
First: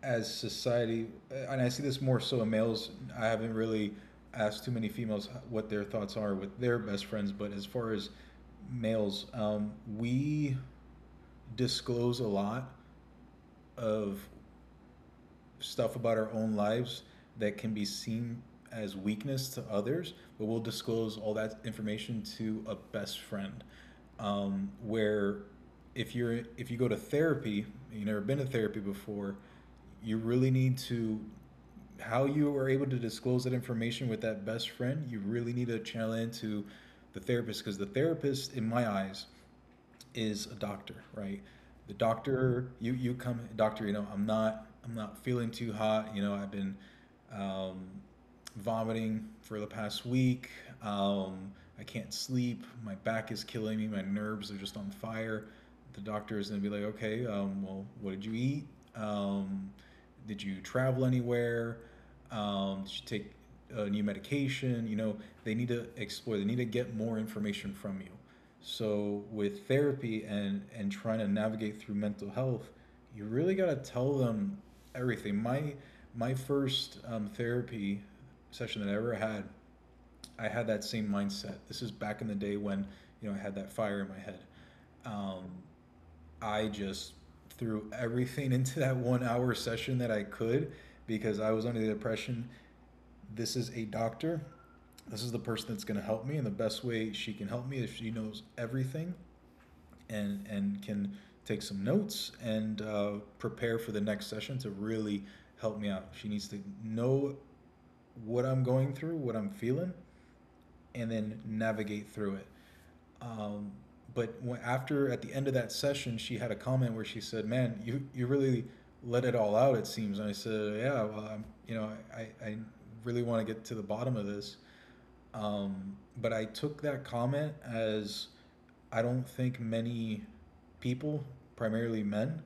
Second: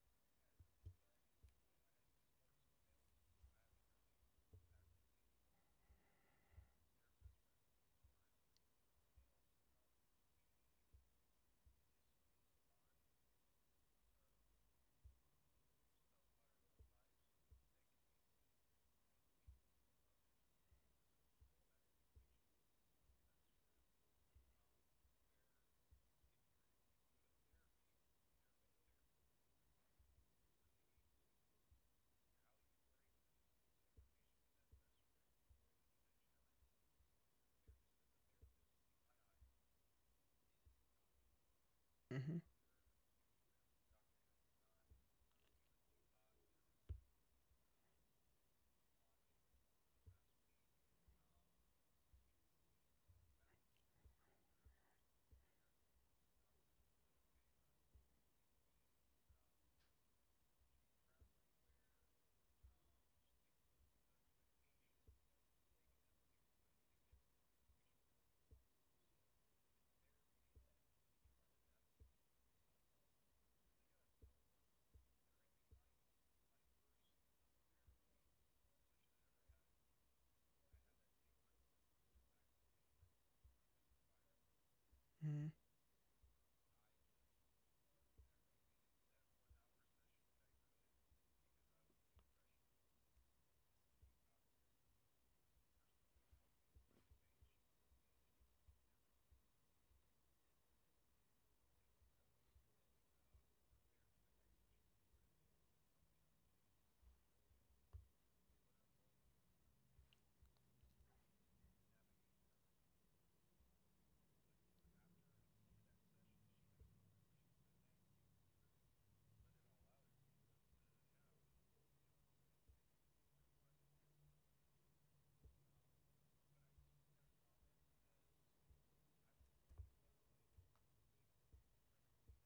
as society, and I see this more so in males, I haven't really asked too many females what their thoughts are with their best friends, but as far as males, we disclose a lot of stuff about our own lives that can be seen as weakness to others, but we'll disclose all that information to a best friend. Where if you go to therapy, you've never been to therapy before, you really need to how you are able to disclose that information with that best friend, you really need to channel into the therapist because the therapist, in my eyes, is a doctor, right? The Mm-hmm. doctor, you come, doctor, you know, I'm not feeling too hot. You know, I've been um, vomiting for the past week. Um, I can't sleep. My back is killing me. My nerves are just on fire. The doctor is gonna be like, okay, well, what did you eat? Um, did you travel anywhere? Did you take a new medication? You know, they need to explore. They need to get more information from you. So with therapy and trying to navigate through mental health, you really got to tell them everything. My first therapy session that I ever had, I had that same mindset. This is back in the day when you know I had that fire in my head. Um, Mm-hmm. I just threw everything into that 1 hour session that I could because I was under the impression this is a doctor. This is the person that's going to help me, and the best way she can help me is she knows everything and can take some notes and prepare for the next session to really help me out. She needs to know what I'm going through, what I'm feeling, and then navigate through it. Um, but when, after at the end of that session, she had a comment where she said, "Man, you really let it all out. It seems." And I said, "Yeah, well, I'm, you know, I really want to get to the bottom of this." Um, but I took that comment as I don't think many people, primarily men,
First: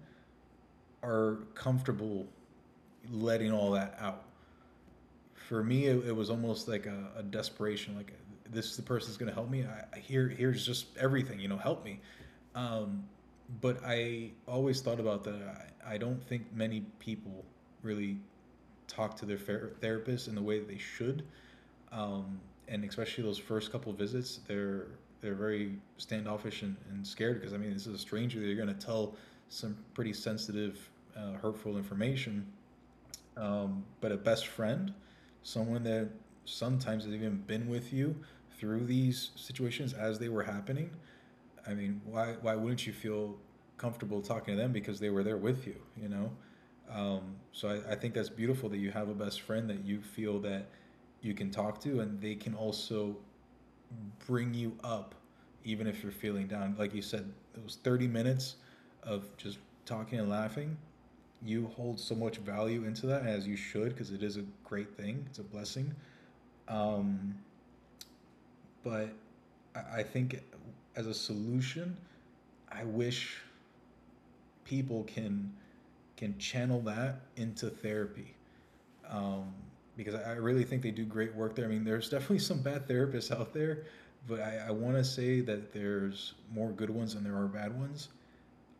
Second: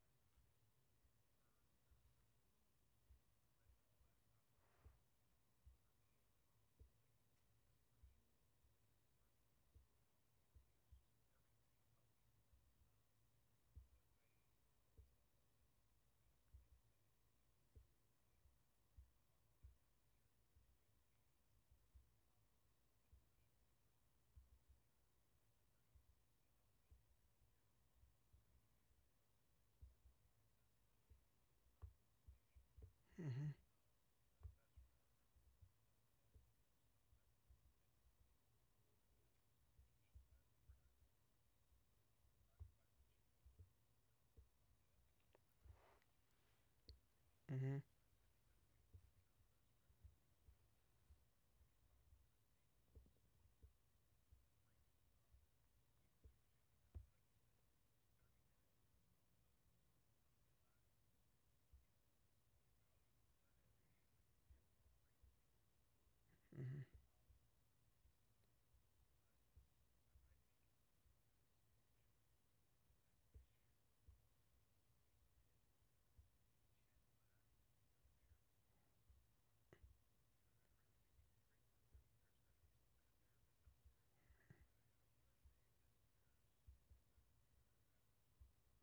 are comfortable letting all that out. For me, it was almost like a desperation, like this is the person that's going to help me. Here's just everything, you know, help me. Um, but I always thought about that. I don't think many people really talk to their therapist in the way that they should, um, and especially those first couple of visits, they're very standoffish and scared because I mean this is a stranger. They're going to tell some pretty sensitive, hurtful information, Mm-hmm. But a best friend, someone that sometimes has even been with you through these situations as they were happening. I mean, why wouldn't you feel comfortable talking to them because they were there with you, you know? So Mm-hmm. I think that's beautiful that you have a best friend that you feel that you can talk to and they can also bring you up even if you're feeling down. Like you said, it was 30 minutes of just talking and laughing. You hold so much value into that, as you should, because it is a great thing. It's a blessing. Mm-hmm. um, but I think as a solution, I wish people can channel that into therapy, um, because I really think they do great work there. I mean, there's definitely some bad therapists out there, but I want to say that there's more good ones than there are bad ones.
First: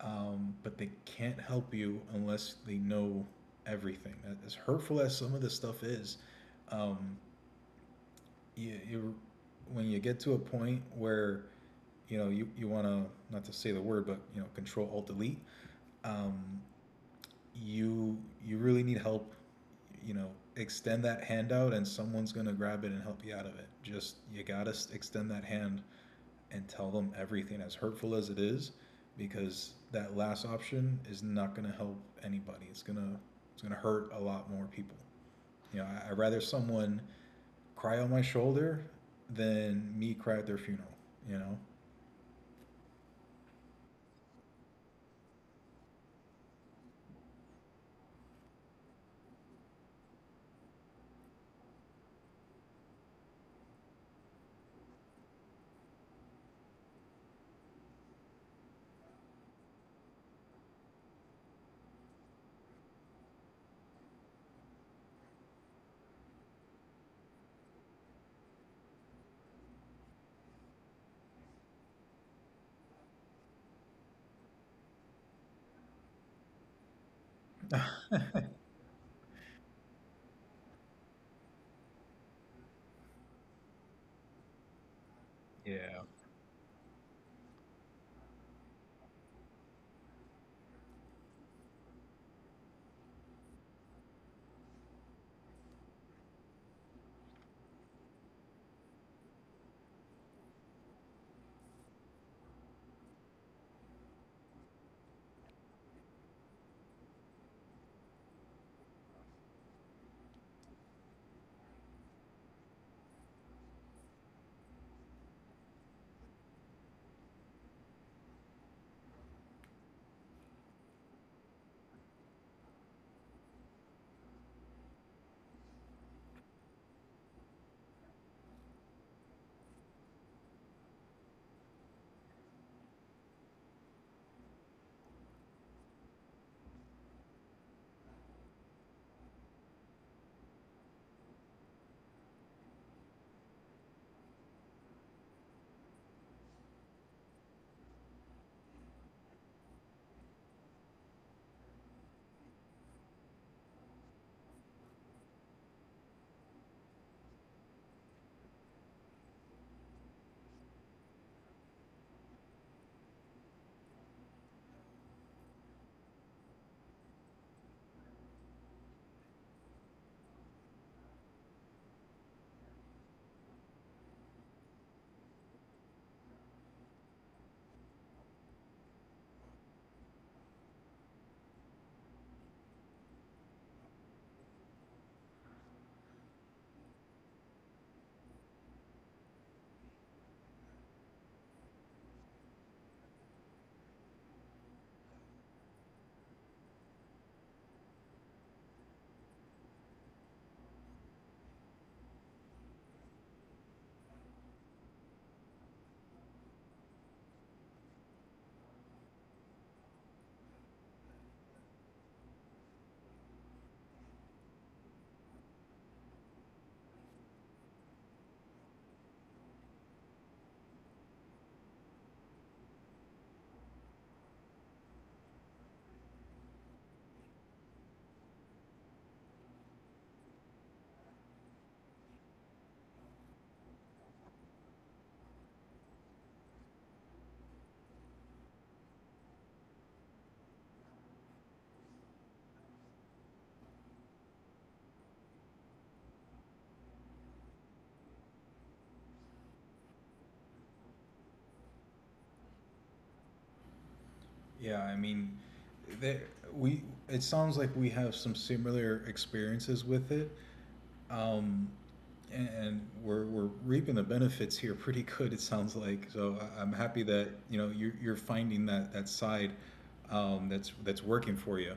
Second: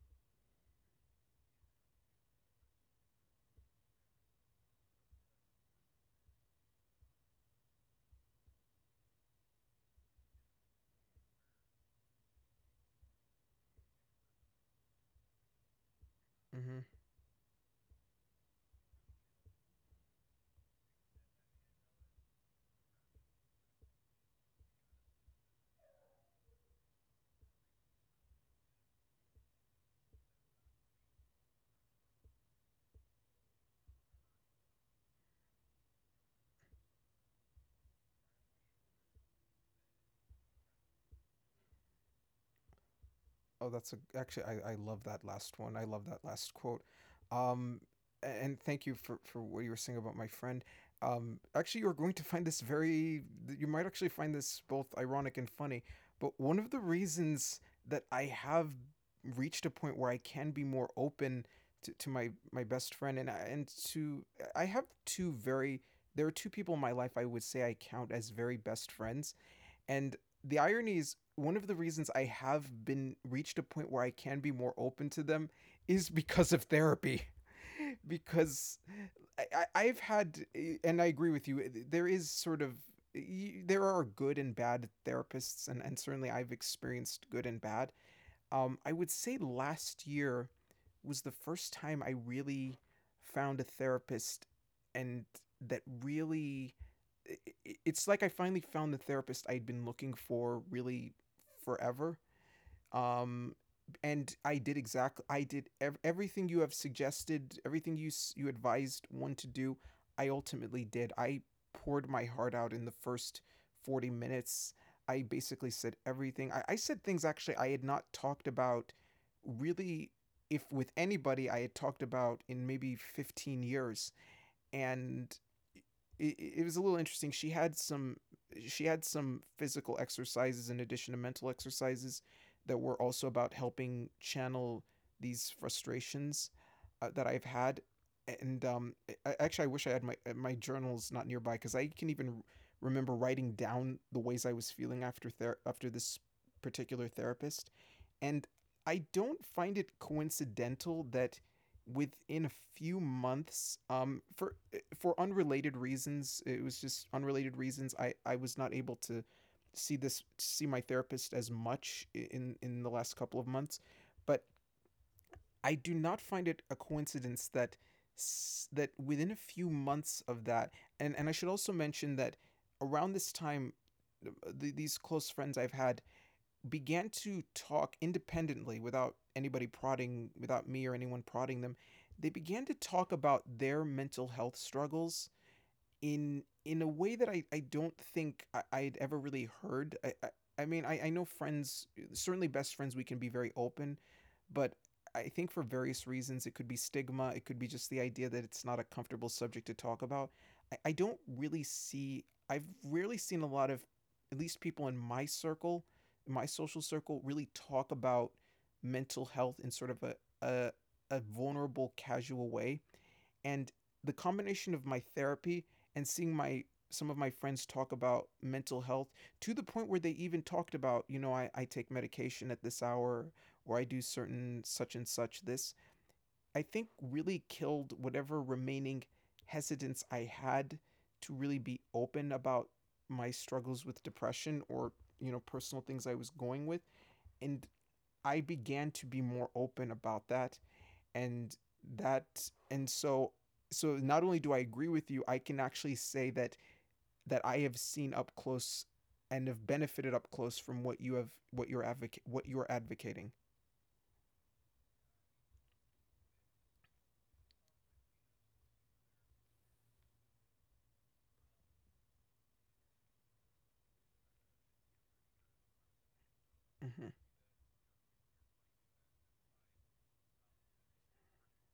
But they can't help you unless they know everything. As hurtful as some of this stuff is, um, you, when you get to a point where you know you want to, not to say the word, but you know, control alt delete, um, Mm-hmm. you you really need help. You know, extend that hand out, and someone's gonna grab it and help you out of it. Just, you gotta extend that hand and tell them everything, as hurtful as it is, because that last option is not going to help anybody. It's gonna hurt a lot more people. You know, I'd rather someone cry on my shoulder than me cry at their funeral. You know. Oh, that's a, actually I love that last one. I love that last quote. Um, and thank you for what you were saying about my friend. Actually, you're going to find this You might actually find this both ironic and funny. But one of the reasons that I have reached a point where I can be more open to my my best friend and and to, I have two very, there are two people in my life I would say I count as very best friends. And the irony is, one of the reasons I have been reached a point where I can be more open to them is because of therapy. Because have had, and I agree with you, there is sort of, there are good and bad therapists, and Yeah. certainly I've experienced good and bad. I would say last year was the first time I really found a therapist, and that really i- it's like I finally found the therapist I'd been looking for, really, forever. um, and I did I did everything you have suggested, everything you advised one to do. I ultimately did. I poured my heart out in the first 40 minutes. I basically said everything. I said things, actually, I had not talked about really if with anybody, I had talked about in maybe 15 years. And it was a little interesting. She had some physical exercises in addition to mental exercises that were also about helping channel these frustrations, that I've had. And I, actually, I wish I had my, my journals not nearby, because I can even remember writing down the ways I was feeling after after this particular therapist. And I don't find it coincidental that within a few months, for unrelated reasons, it was just unrelated reasons. I was not able to see this see my therapist as much in the last couple of months. But I do not find it a coincidence that within a few months of that, and I should also mention that around this time th- these close friends I've had began to talk independently without anybody prodding, without me or anyone prodding them. They began to talk about their mental health struggles in a way that I don't think I'd ever really heard. I mean, I know friends, certainly best friends, we can be very open, but I think for various reasons, it could be stigma, it could be just the idea that it's not a comfortable subject to talk about. I don't really I've rarely seen a lot of, at least people in my circle, my social circle, really talk about mental health in sort of a, a vulnerable, casual way, and the combination of my therapy and seeing my some of my friends talk about mental health to the point where they even talked about, I take medication at this hour or I do certain such and such this. I think really killed whatever remaining hesitance I had to really be open about my struggles with depression or personal things I was going with. And I began to be more open about that and that and so so Not only do I agree with you, I can actually say that I have seen up close and have benefited up close from what you have what you're advocate what you're advocating. Yeah, I mean, there, we. it sounds like we have some similar experiences with it. Um, and we're reaping the benefits here pretty good, it sounds like. So I'm happy Mm-hmm, that, you know, you're finding that side that's working for you.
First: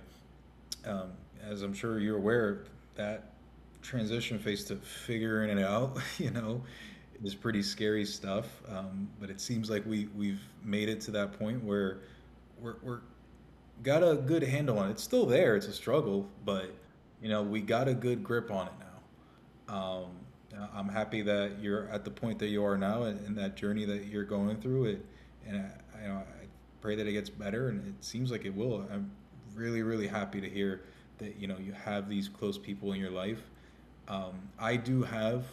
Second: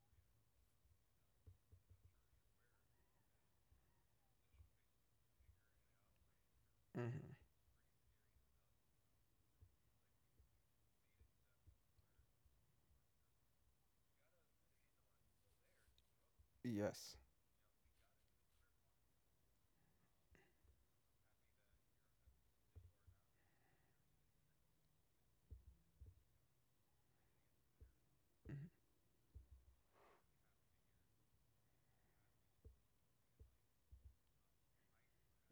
Um, as I'm sure you're aware, that transition phase to figuring it out, you know, is mm-hmm. pretty scary stuff. But it seems like we've made it to that point where we're got a good handle on it. It's still there. It's a struggle, but Yes. you know, we got a good grip on it now. um, I'm happy that you're at the point that you are now, and that journey that you're going through it. And I, you know, I pray that it gets better, and it seems like it will. I'm really, really happy to hear that you know you have these close people in your life. Um, I do have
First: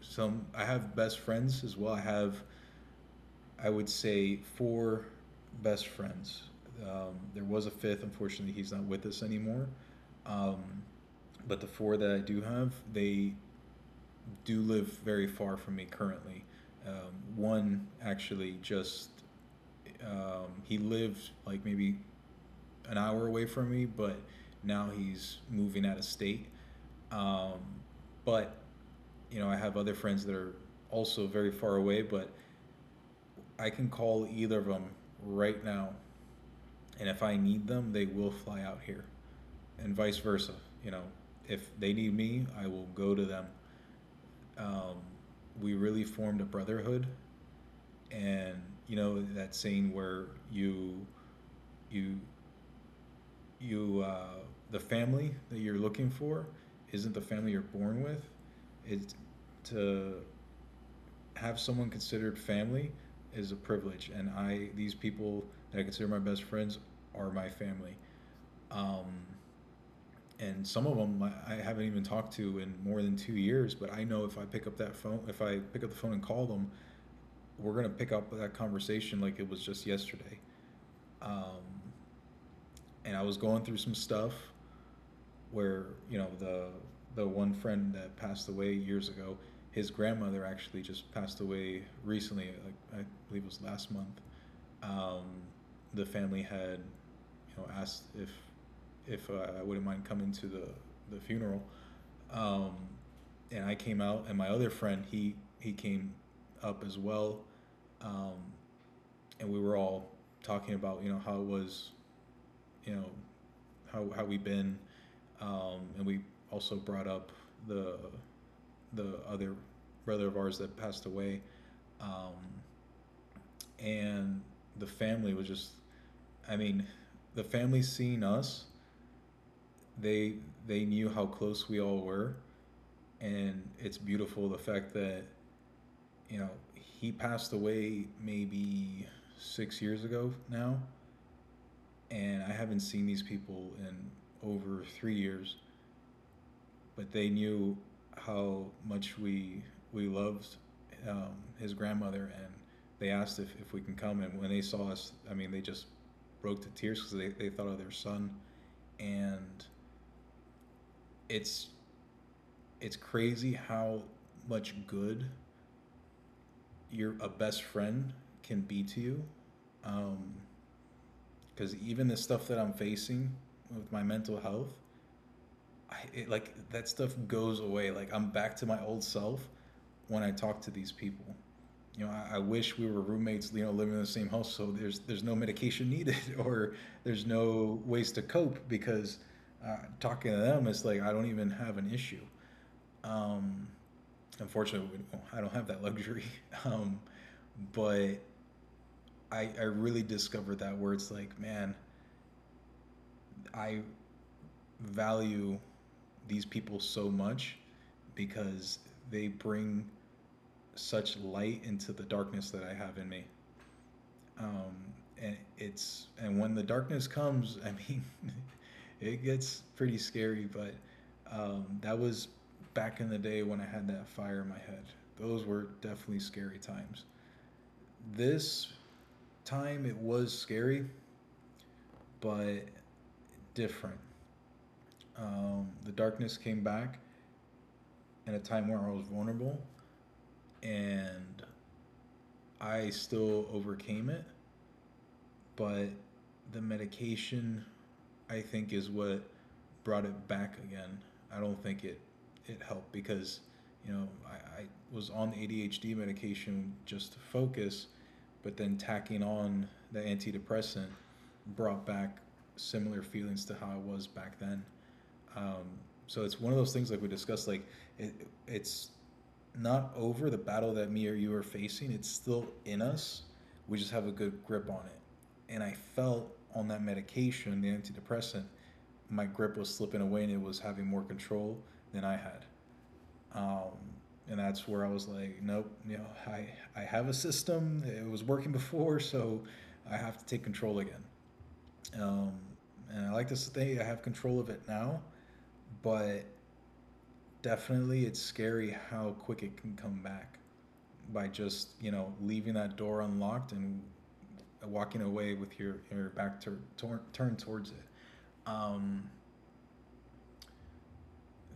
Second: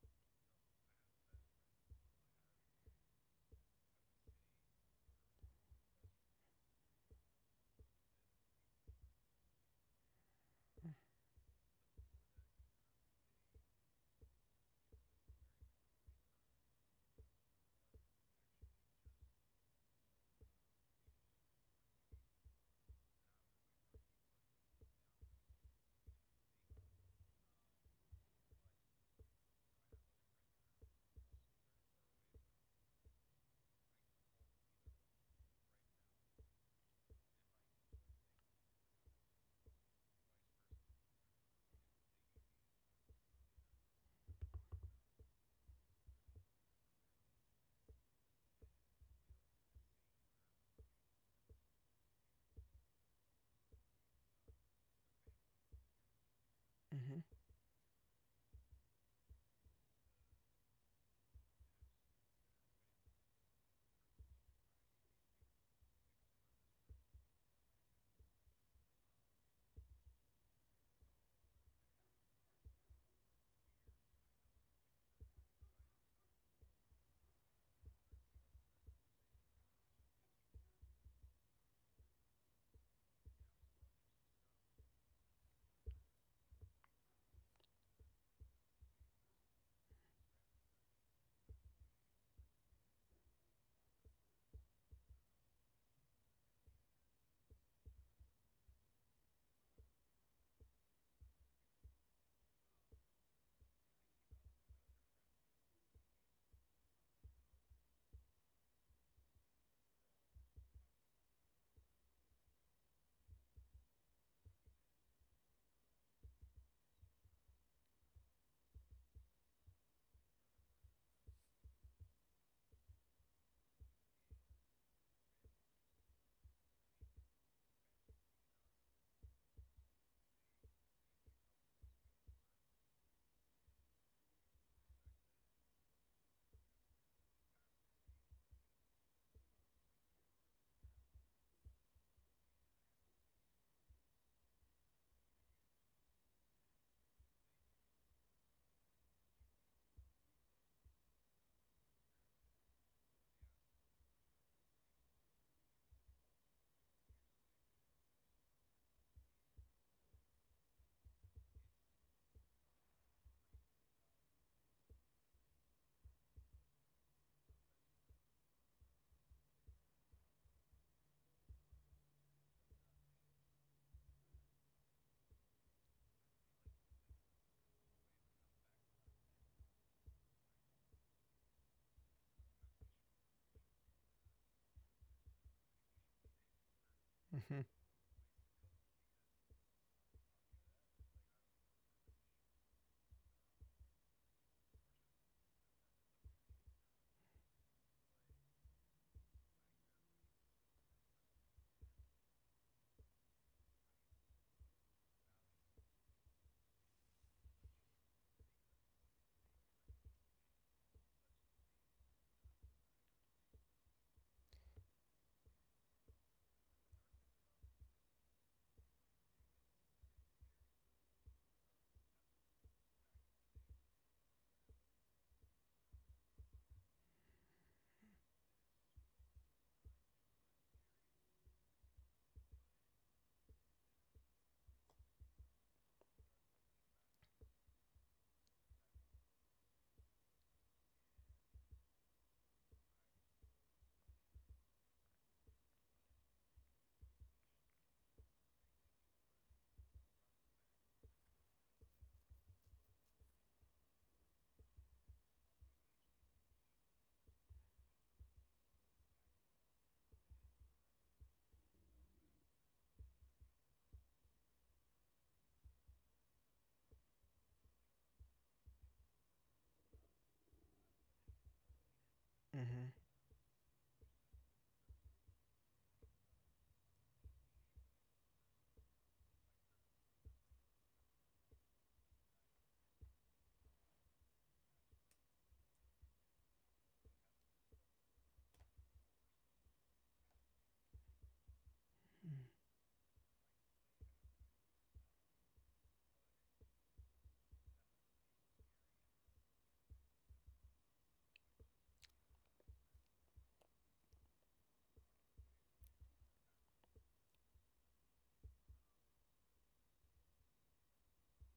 some. I have best friends as well. I have, I would say, four best friends. There was a fifth. Unfortunately, he's not with us anymore. Um, but the four that I do have, they do live very far from me currently. One actually just he lived like maybe an hour away from me, but now he's moving out of state. Um, but you know, I have other friends that are also very far away, but I can call either of them right now, and if I need them, they will fly out here, and vice versa. You know, if they need me, I will go to them. Um, we really formed a brotherhood. And you know that scene where you you you the family that you're looking for isn't Mm-hmm, the family you're born with. It's to have someone considered family is a privilege, and i, these people that I consider my best friends are my family. um, and some of them I haven't even talked to in more than 2 years, but I know if I pick up that phone, if I pick up the phone and call them, we're going to pick up that conversation like it was just yesterday. um, and I was going through some stuff where you know the one friend that passed away years ago, his grandmother actually just passed away recently. Like, I believe it was last month. Um, the family had, you know, asked if I wouldn't mind coming to the funeral, um, and I came out, and my other friend, he came up as well, um, and we were all talking about, you know, how it was, you know, how we've been, and we also brought up the the other brother of ours that passed away, um, and the family was just. I mean, the family seeing us, they they knew how close we all were, and it's beautiful the fact that you know he passed away maybe 6 years ago now, and I haven't seen these people in over 3 years, but they knew how much we loved, um, his grandmother, and they asked if we can come. And when they saw us, I mean, they just broke to tears because they thought of their son. And it's it's crazy how much good your a best friend can be to you. Because even the stuff that I'm facing with my mental health, like, that stuff goes away. Like, I'm back to my old self when I talk to these people. You know, I wish we were roommates, you know, living in the same house. So there's no medication needed, or there's mm-hmm, no ways to cope because talking to them, it's like I don't even have an issue. Um, Unfortunately, I don't have that luxury. Um, but I really discovered that where it's like, man, I value these people so much because they bring such light into the darkness that I have in me. Um, and it's and when the darkness comes, I mean, it gets pretty scary. But that was back in the day when I had that fire in my head. Those were definitely scary times. This time it was scary, but different. The darkness came back in a time where I was vulnerable, and I still overcame it, but the medication, I think, is what brought it back again. I don't think it helped because you know I was on ADHD medication just to focus, but then tacking on the antidepressant brought back similar feelings to how I was back then. Um, so it's one of those things like we discussed. Like it, it's not over. The battle that me or you are facing, it's still in mm-hmm, us. We just have a good grip on it. And I felt on that medication, the antidepressant, my grip was slipping away, and it was having more control than I had. Um, and that's where I was like, nope, you know, I have a system. It was working before, so I have to take control again. Um, and I like to say I have control of it now, but definitely it's scary how quick it can come back by just you know leaving that door unlocked and walking away with your back to turned towards it. Um,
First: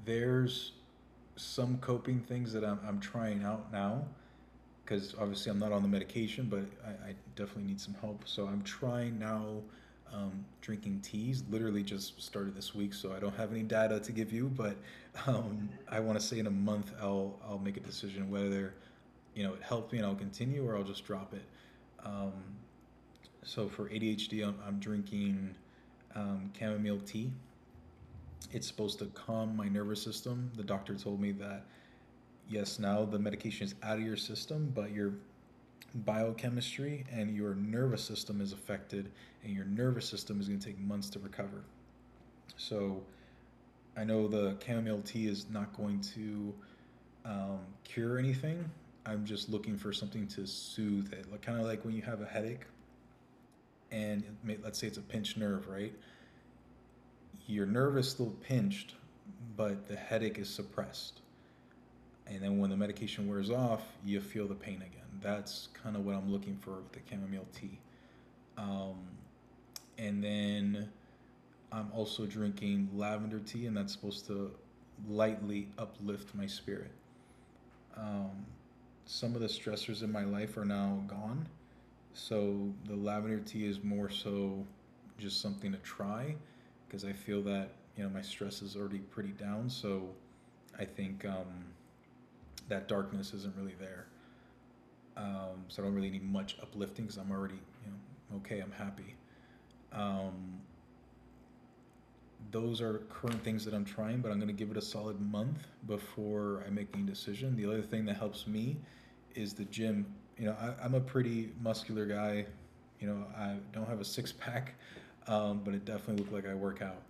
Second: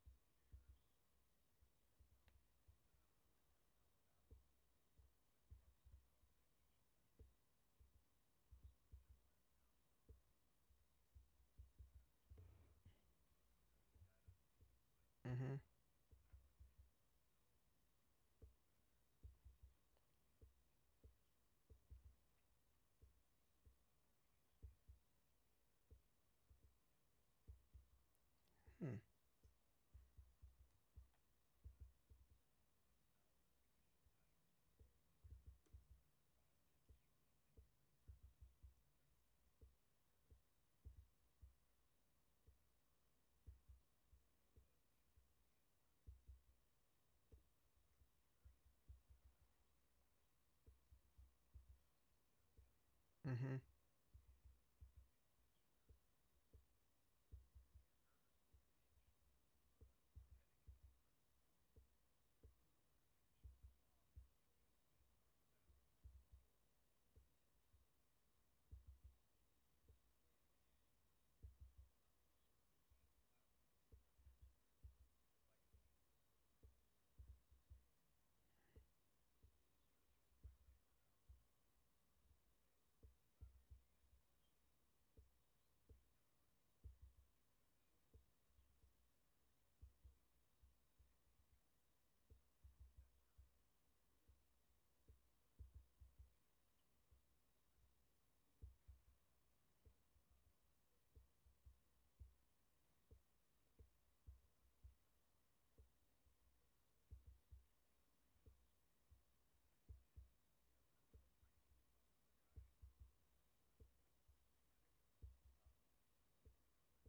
there's some coping things that I'm trying out now because obviously I'm not on the medication, but I definitely need some help. So I'm trying now, drinking teas. Literally just started this week, so I don't have any data to give you. But mm-hmm, I want to say in a month I'll make a decision whether you know it helped me and I'll continue, or I'll just drop it. Um, so for ADHD, I'm drinking chamomile tea. It's supposed to calm my nervous system. The doctor told me that yes, now the medication is out of your system, but your biochemistry and your nervous system is affected, and your nervous system is going to take months to recover. So I know the chamomile tea is not going to, um, cure anything. I'm just looking for something to soothe it, like kind of like when you have a headache, mm-hmm, and it may, let's say it's a pinched nerve, right? Your nerve is still pinched, but the headache is suppressed, and then when the medication wears off, you feel the pain again. That's kind of what I'm looking for with the chamomile tea. um, and then I'm also drinking lavender tea, and that's supposed to lightly uplift my spirit. Um, some of the stressors in my life are now gone, so the lavender tea is more so just something to try, because I feel that you know my stress is already pretty down, so I think that darkness isn't really there. So I don't really need much uplifting because I'm already, you know, okay, I'm happy. Um, those are current things that I'm trying, but I'm going to give it a solid month before I make any decision. The other thing that helps me is the gym. You know, I'm a pretty muscular guy. You know, I don't have a six pack, but it definitely looks like I work out.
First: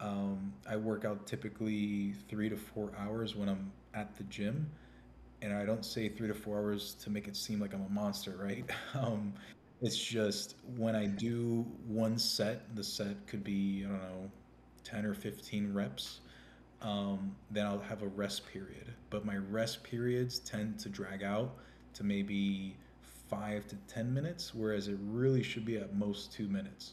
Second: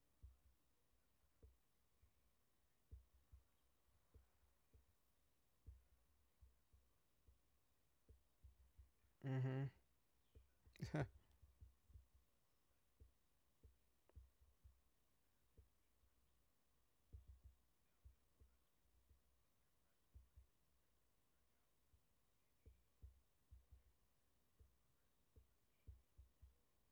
I work out typically 3 to 4 hours when I'm at the gym, and I don't say 3 to 4 hours to make it seem like I'm a monster, right? Um, mm-hmm, it's just when mm-hmm. I do one set, the set could be, I don't know, 10 or 15 reps, then I'll have a rest period. But my rest periods tend to drag out to maybe 5 to 10 minutes, whereas it really should be at most 2 minutes.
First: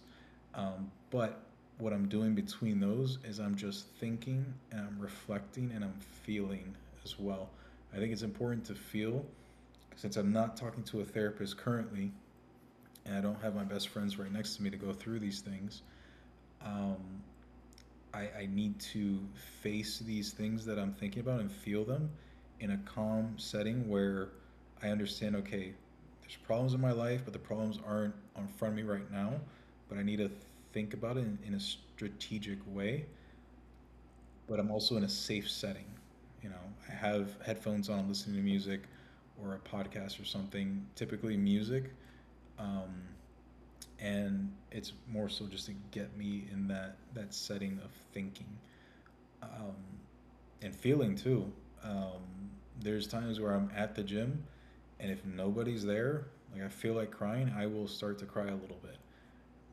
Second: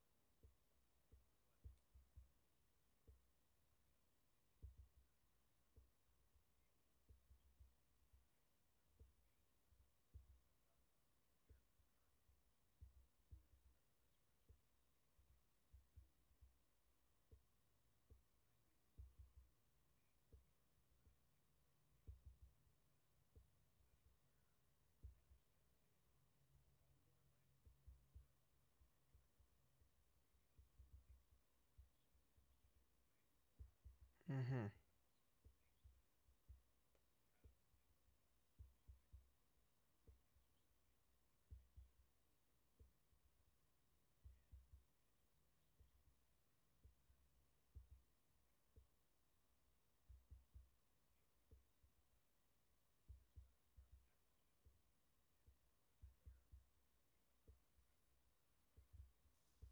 But what I'm doing between those is I'm just thinking, and I'm reflecting, and I'm feeling as well. I think it's important to feel, since I'm not talking to a therapist currently and I don't have my best friends right next to me to go through these things. Um, I need to face these things that I'm thinking about and feel them in a calm setting where I understand, okay, there's problems in my life, but the problems aren't in front of me right now. But I need to think about it in a strategic way. But Mm-hmm. I'm also in a safe setting. You know, I have headphones on listening to music or a podcast or something, typically music. Um, and it's more so just to get me in that setting of thinking. Um, and feeling too. Um, there's times where I'm at the gym, and if nobody's there, like I feel like crying, I will start to cry a little bit.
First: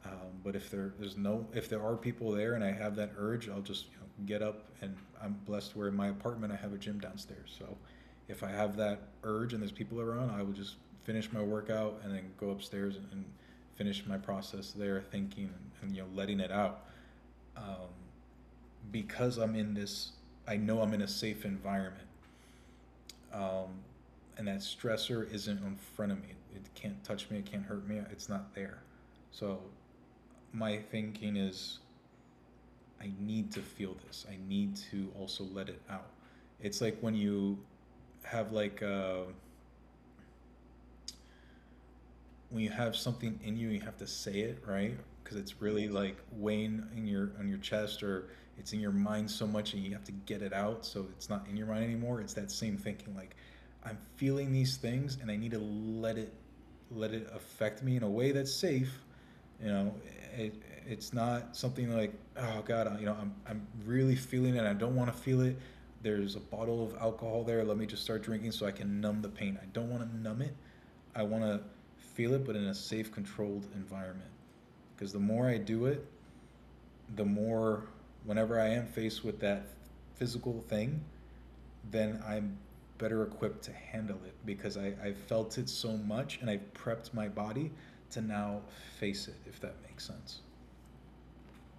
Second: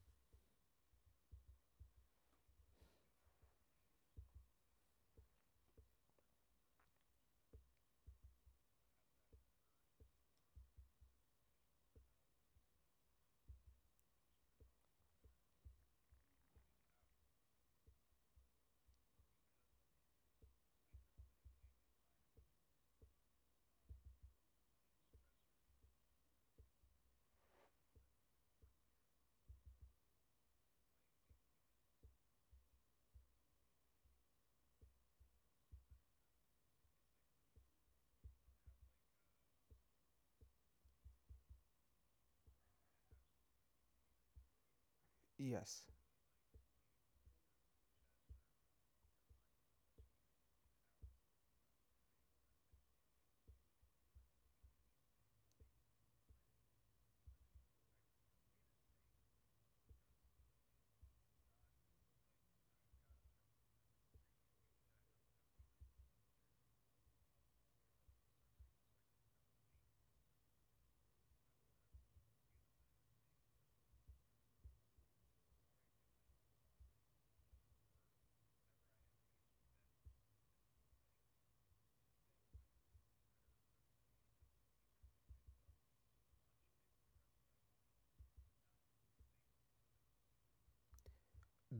But if there are people there and I have that urge, I'll just, get up. And I'm blessed where in my apartment I have a gym downstairs. So if I have that urge and there's people around, I will just finish my workout and then go upstairs and finish my process there, thinking and, letting it out. Um, because I'm in this, I know I'm in a safe environment, um, and that stressor isn't in front of me. It can't touch me. It can't hurt me. It's not there. So my thinking is, I need to feel this. I need to also let it out. It's like have like a when you have something in you, you have to say it, right? Because it's Yes. really like weighing in your on your chest, or it's in your mind so much, and you have to get it out. So it's not in your mind anymore. It's that same thinking, like I'm feeling these things, and I need to let it affect me in a way that's safe. You know, it, it's not something like, oh god, I'm really feeling it. And I don't want to feel it. There's a bottle of alcohol there. Let me just start drinking so I can numb the pain. I don't want to numb it. I want to feel it, but in a safe, controlled environment. Because the more I do it, the more, whenever I am faced with that physical thing, then I'm better equipped to handle it because I have felt it so much and I have prepped my body to now face it, if that makes sense.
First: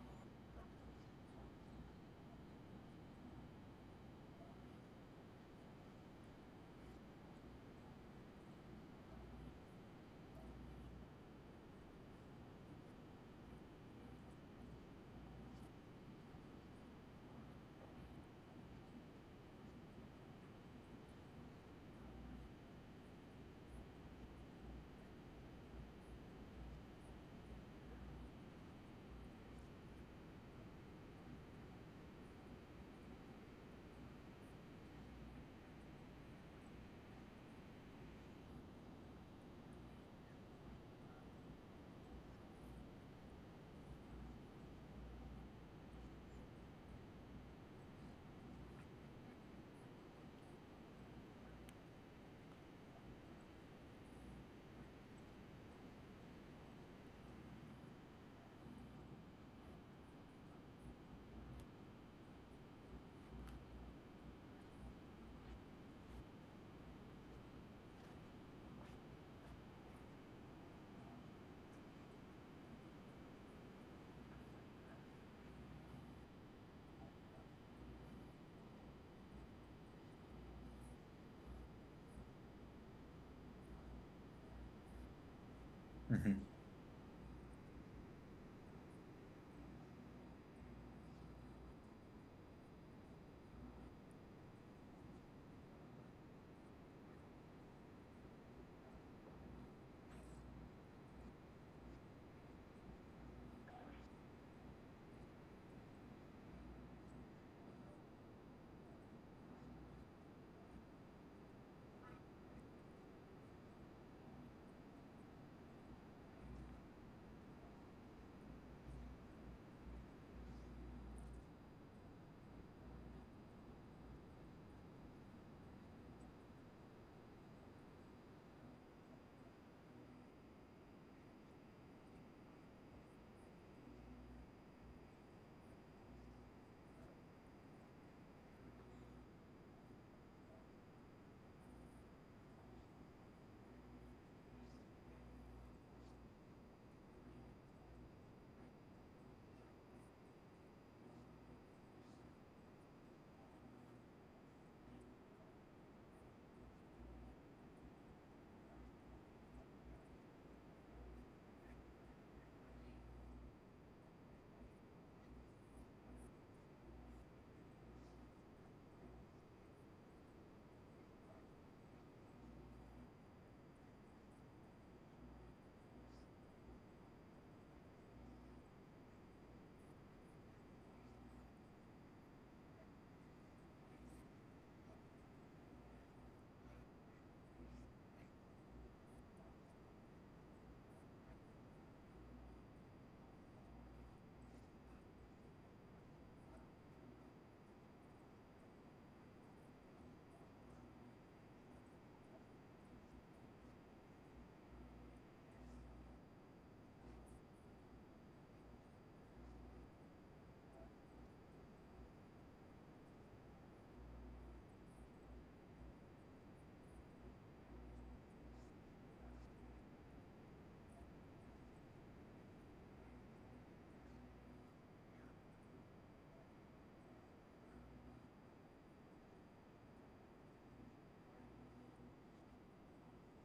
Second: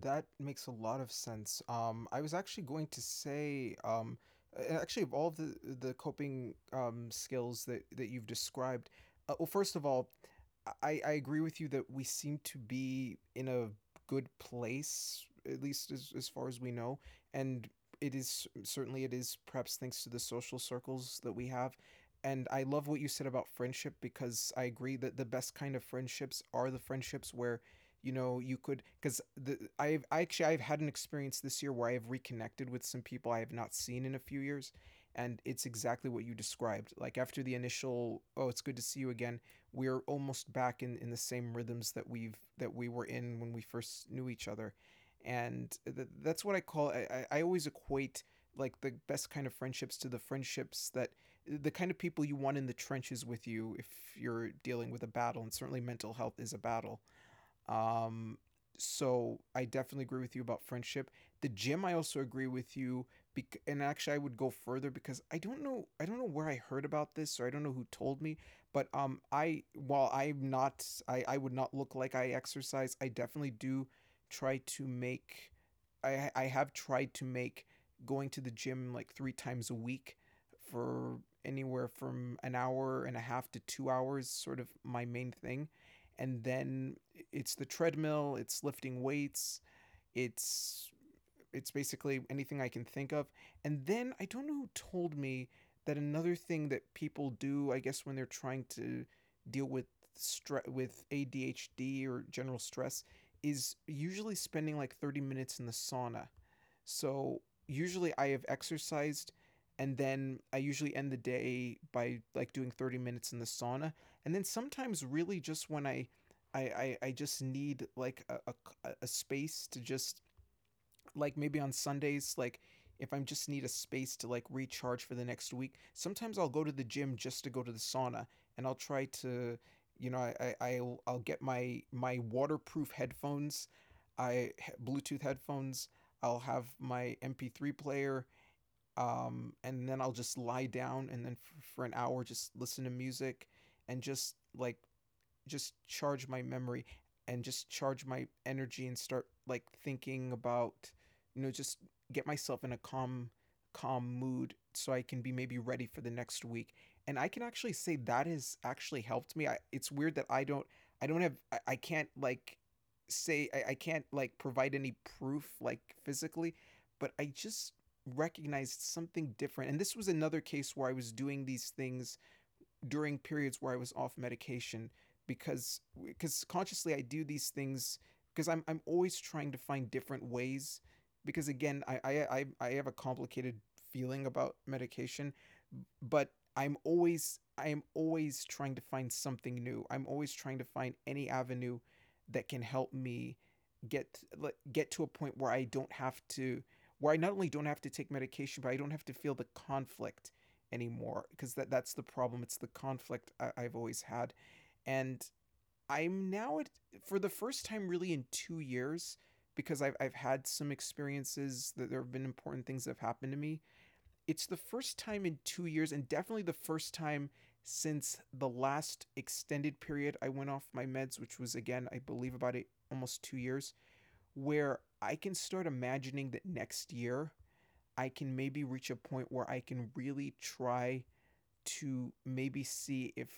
That makes a lot of sense. I was actually going to say, actually, of all of the coping skills that you've described, well, first of all, I agree with you that we seem to be in a good place, at least as far as we know, and it is perhaps thanks to the social circles that we have. And I love what you said about friendship, because I agree that the best kind of friendships are the friendships where you could, because the I've I actually I've had an experience this year where I have reconnected with some people I have not seen in a few years, and it's exactly what you described, like after the initial, oh, it's good to see you again, we're almost back in the same rhythms that we were in when we first knew each other. And th- that's what I call I always equate the best kind of friendships to the friendships that the kind of people you want in the trenches with you if you're dealing with a battle, and certainly mental health is a battle. Um, so I definitely agree with you about friendship. The gym, I also agree with you. And actually, I would go further because I don't know where I heard about this, or I don't know who told me. But I, while I'm not, I would not look like I exercise. I definitely do try to make. I have tried to make going to the gym like three times a week for anywhere from an hour and a half to 2 hours, sort of my main thing. Hmm. And then it's the treadmill, it's lifting weights, it's it's basically anything I can think of. And then I don't know who told me that another thing that people do, I guess when they're trying to deal with stress with ADHD or general stress, is usually spending like 30 minutes in the sauna. So usually I have exercised, and then I usually end the day by like doing 30 minutes in the sauna. And then sometimes really just when I just need like a space to just, like maybe on Sundays, like if I just need a space to like recharge for the next week, sometimes I'll go to the gym just to go to the sauna. And I'll try to, you know, I'll get my waterproof headphones, I Bluetooth headphones. I'll have my MP3 player, and then I'll just lie down and then for an hour just listen to music and just like just charge my memory and just charge my energy and start like thinking about, you know, just get myself in a calm, calm mood so I can be maybe ready for the next week. And I can actually say that has actually helped me. I, it's weird that I don't have, I can't like say, I can't like provide any proof like physically, but I just recognized something different. And this was another case where I was doing these things during periods where I was off medication, because consciously I do these things because I'm always trying to find different ways, because again I have a complicated feeling about medication, but I am always trying to find something new. I'm always trying to find any avenue that can help me get like, get to a point where I not only don't have to take medication, but I don't have to feel the conflict anymore, because that's the problem. It's the conflict I've always had. And I'm now at, for the first time really in 2 years, because I've had some experiences, that there have been important things that have happened to me. It's the first time in 2 years, and definitely the first time since the last extended period I went off my meds, which was, again, I believe about it almost 2 years, where I can start imagining that next year I can maybe reach a point where I can really try to maybe see if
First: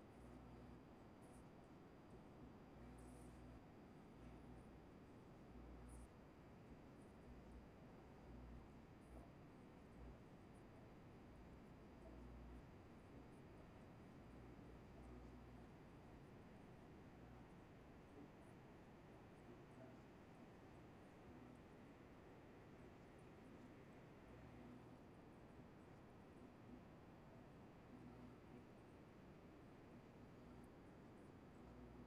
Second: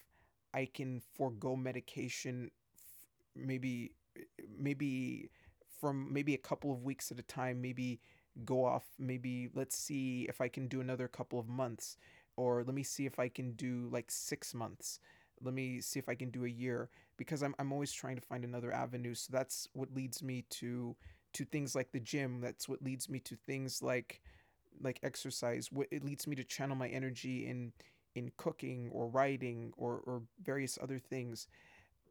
I can forego medication, maybe maybe maybe a couple of weeks at a time, maybe go off, maybe let's see if I can do another couple of months, or let me see if I can do like 6 months. Let me see if I can do a year, because I'm always trying to find another avenue. So that's what leads me to things like the gym. That's what leads me to things like exercise. What it leads me to channel my energy in cooking or writing, or various other things,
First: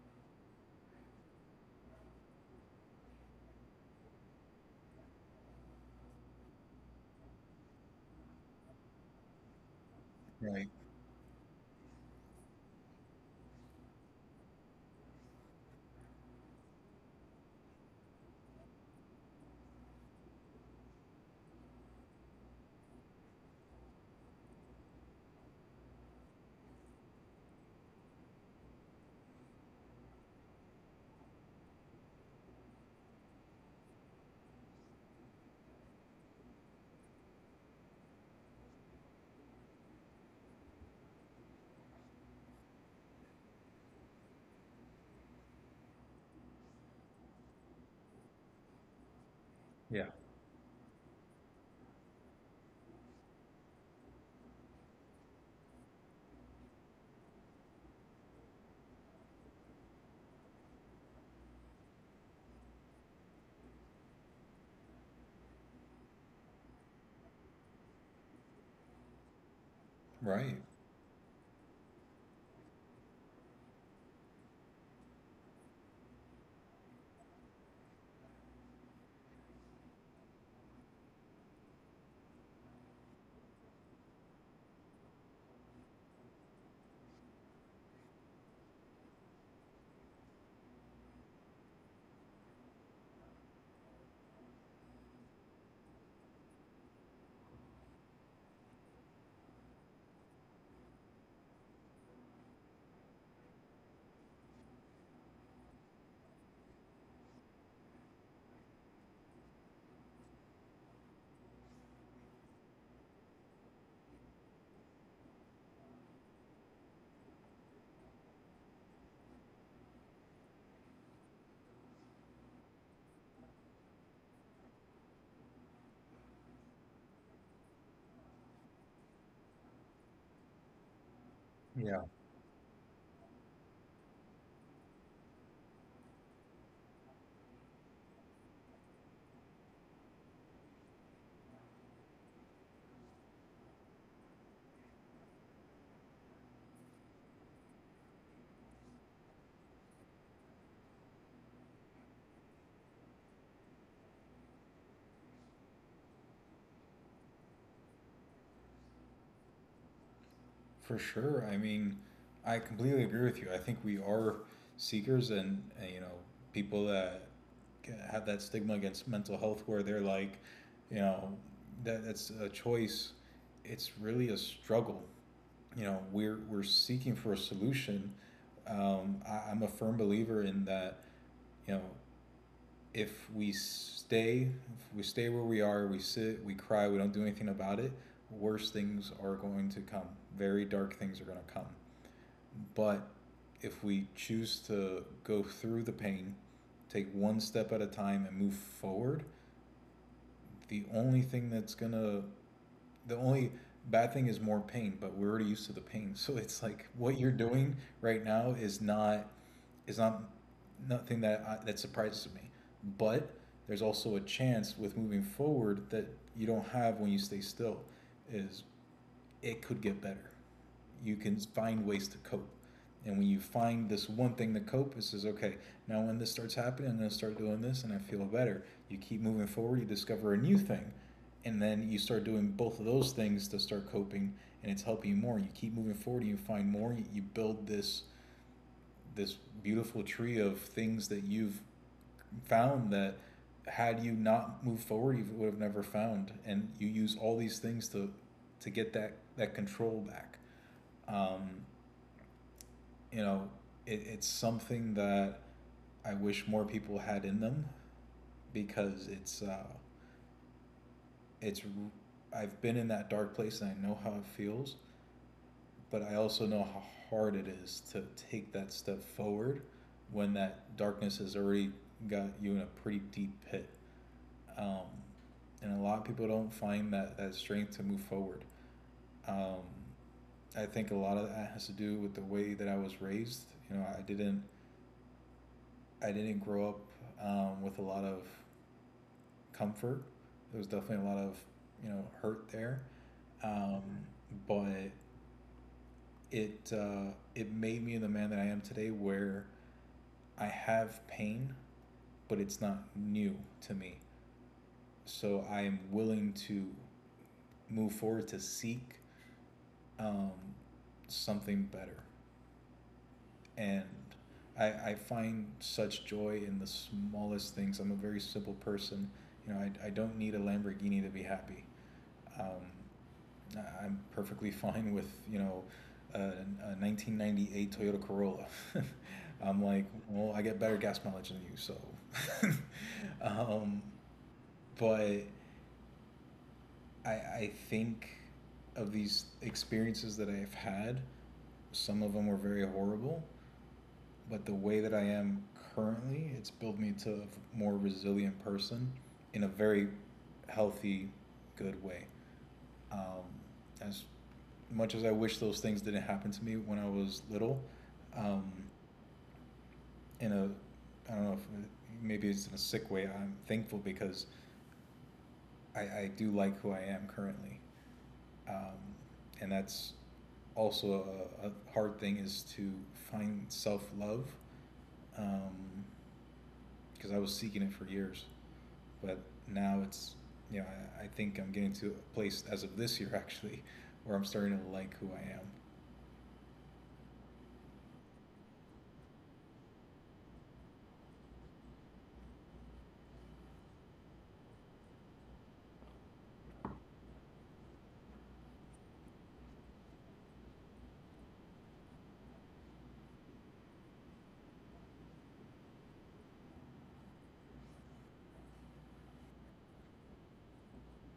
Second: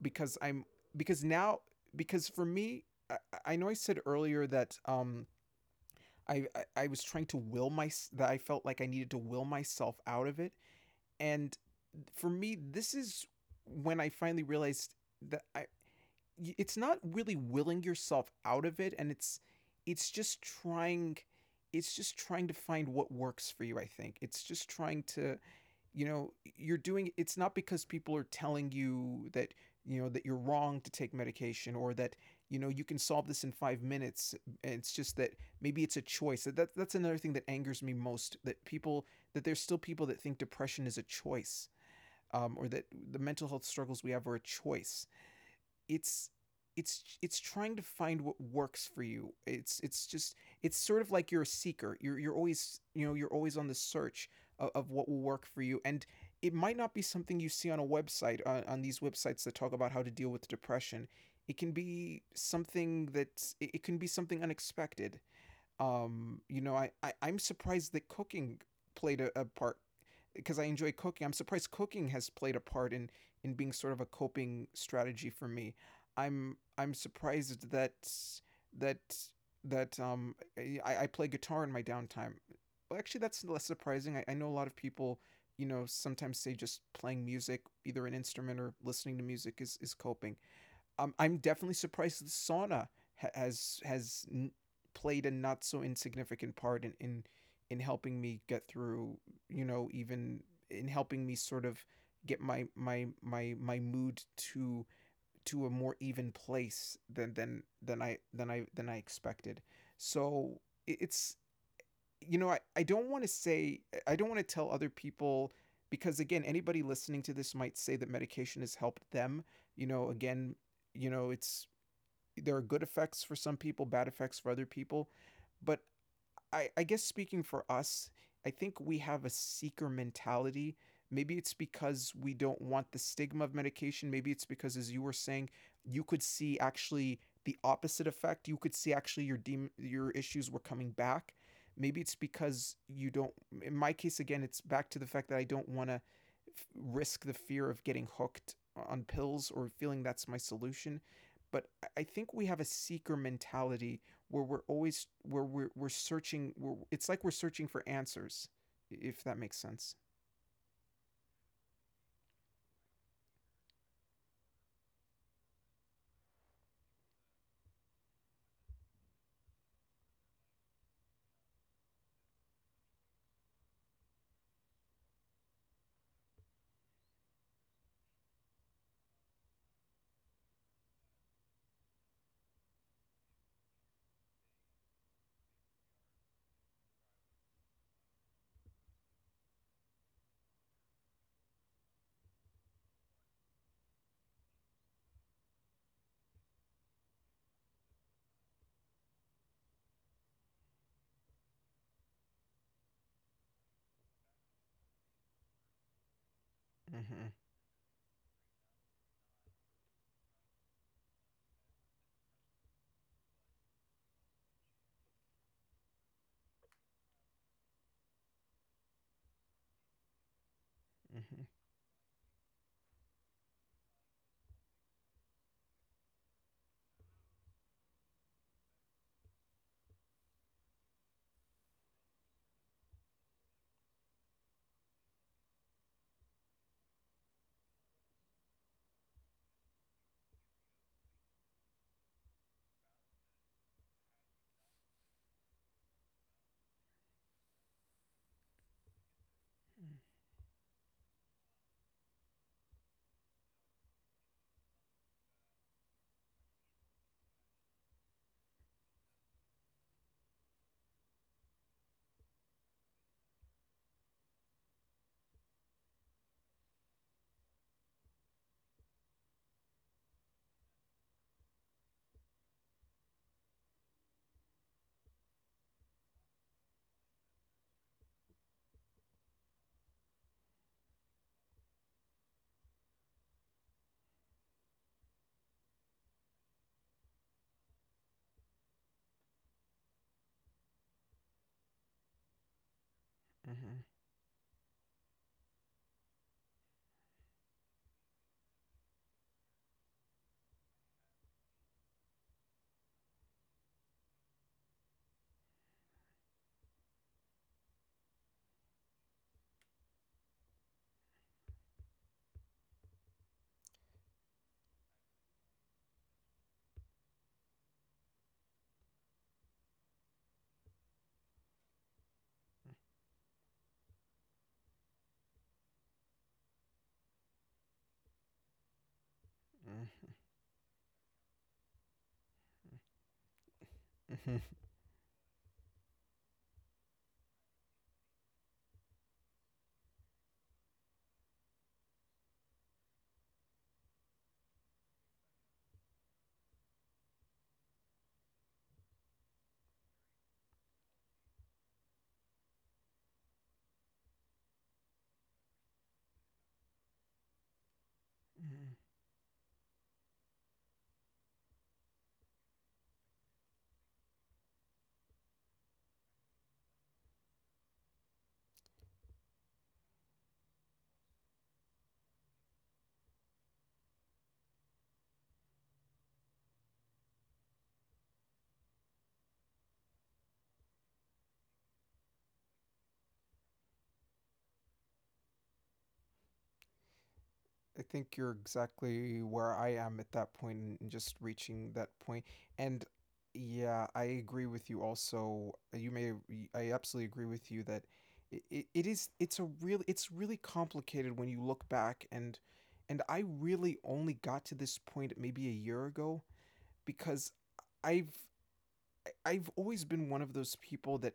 because I'm because now because for me, I, I know I said earlier that I was trying to will my that I felt like I needed to will myself out of it. Right. And for me, this is when I finally realized that I it's not really willing yourself out of it, and it's just trying it's just trying to find what works for you. I think it's just trying to, you know, you're doing it's not because people are telling you that, you know, that you're wrong to take medication, or that, you know, you can solve this in 5 minutes. It's just that maybe it's a choice that's another thing that angers me most, that people, that there's still people that think depression is a choice, or that the mental health struggles we have are a choice. it's it's trying to find what works for you. Yeah. It's just, it's sort of like you're a seeker. You're always, you know, you're always on the search of what will work for you. And it might not be something you see on a website on these websites that talk about how to deal with depression. It can be something that it can be something unexpected. You know, I'm surprised that cooking played a part, Right. because I enjoy cooking. I'm surprised cooking has played a part in being sort of a coping strategy for me. I'm surprised that that I play guitar in my downtime. Well, actually, that's less surprising. I know a lot of people, you know, sometimes say just playing music, either an instrument or listening to music, is coping. I'm definitely surprised the sauna ha- has has n- played a not so insignificant part in, in helping me get through. You know, even in helping me sort of get my mood to a more even place than I expected. So it's, you know, I don't want to say, I don't want to tell other people, because again, anybody listening to this might say that medication has helped them. You know, again, you know, it's there are good effects for some people, bad effects for other people. But I guess speaking for us, I think we have a seeker mentality. Maybe it's because we don't want the stigma of medication. Maybe it's because, as you were saying, you could see actually the opposite effect. You could see actually your your issues were coming back. Maybe it's because you don't. In my case, again, it's back to the fact that I don't want to risk the fear of getting hooked on pills or feeling that's my solution. But I think we have a seeker mentality where we're searching. We're, it's like we're searching for answers, if that makes sense. For sure. I mean, I completely agree with you. I think we are seekers, and you know, people that have that stigma against mental health where they're like, you know, that's a choice. It's really a struggle. You know, we're seeking for a solution. I'm a firm believer in that, you know, if we stay if we stay where we are, we sit, we cry, we don't do anything about it, worse things are going to come. Very dark things are going to come. But if we choose to go through the pain, take one step at a time and move forward, the only thing that's gonna, the only bad thing is more pain, but we're already used to the pain. So it's like what you're Mm-hmm. doing right now is is not nothing that that surprises me. But there's also a chance with moving forward that you don't have when you stay still is it could get better. You can Mm-hmm. find ways to cope. And when you find this one thing to cope, it says, okay, now when this starts happening, I'm going to start doing this and I feel better. You keep moving forward, you discover a new thing. And then you start doing both of those things to start coping, and it's helping you more. You keep moving forward, you find more, you build this beautiful tree of things that you've found that, had you not moved forward, you would have never found. And you use all these things to get that control back. Um, you know, it's something that I wish more people had in them because it's I've been in that dark place and I know how it feels, but I also know how hard it is to take that step forward when that darkness has already got you in a pretty deep pit. Um, and a lot of people don't find that strength to move forward. Um, I think a lot of that has to do with the way that I was raised. You know, I didn't grow up, with a lot of comfort. There was definitely a lot of, hurt there, um, Mm-hmm. but it made me the man that I am today, where I have pain, but it's not new to me. So I am willing to move forward to seek, um, something better. And I find such joy in the smallest things. I'm a very simple person. You know, I don't need a Lamborghini to be happy. Um, I am perfectly fine with, a 1998 Toyota Corolla. I'm like, well, I get better gas mileage than you, so. um, Mm-hmm. Mm-hmm. but I think of these experiences that I've had, some of them were very horrible, but the way that I am currently, it's built me to a more resilient person in a very healthy, good way. Um, as much as I wish those things didn't happen to me when I was little, um, in a I don't know if maybe it's in a sick way. I'm thankful because I do like who I am currently, um, and that's also a hard thing is to find self love, um, because I was seeking it for years. But now it's, you know, I think I'm getting to a place as of this year actually where I'm starting to like who I am. I think you're exactly where I am at that point and just reaching that point. And yeah, I agree with you also. You may I absolutely agree with you that it is it's a real it's really complicated when you look back and I really only got to this point maybe a year ago because I've I've always been one of those people that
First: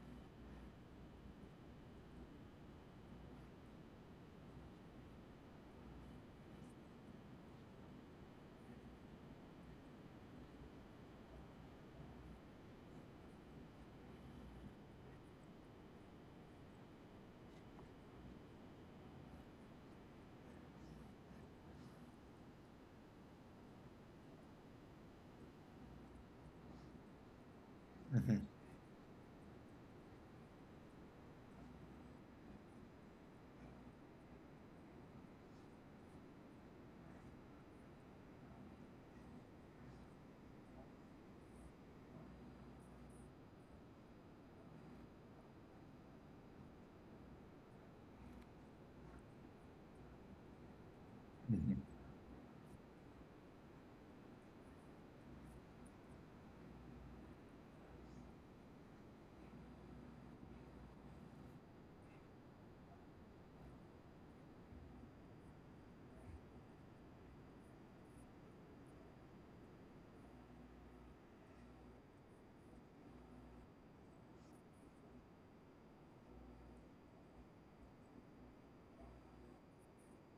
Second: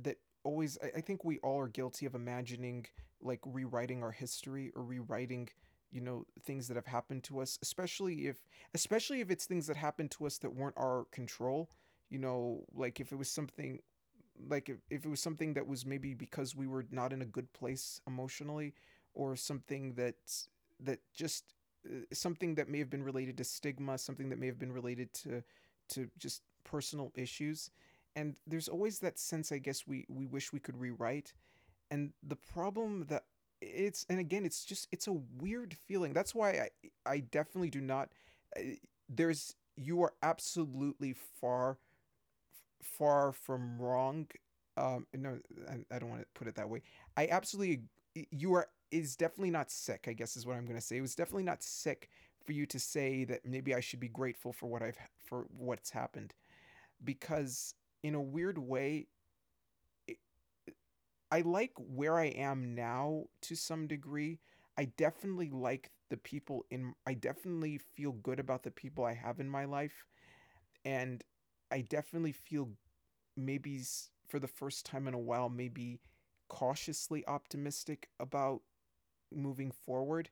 that always I think we all are guilty of imagining like rewriting our history or rewriting you know things that have happened to us especially if it's things that happened to us that weren't our control, you know, like if it was something like if it was something that was maybe because we were not in a good place emotionally or something that just something that may have been related to stigma, something that may have been related to just personal issues. Mm-hmm. And there's always that sense I guess we wish we could rewrite. And the problem that it's, and again it's just it's a weird feeling. That's why I definitely do not uh, there's you are absolutely far far from wrong. No, I don't want to put it that way. I absolutely, you are is definitely not sick. I guess is what I'm going to say. It was definitely not Mm-hmm. sick for you to say that maybe I should be grateful for what I've for what's happened because in a weird way, I like where I am now to some degree. I definitely like the people in I definitely feel good about the people I have in my life. And I definitely feel maybe for the first time in a while, maybe cautiously optimistic about moving forward.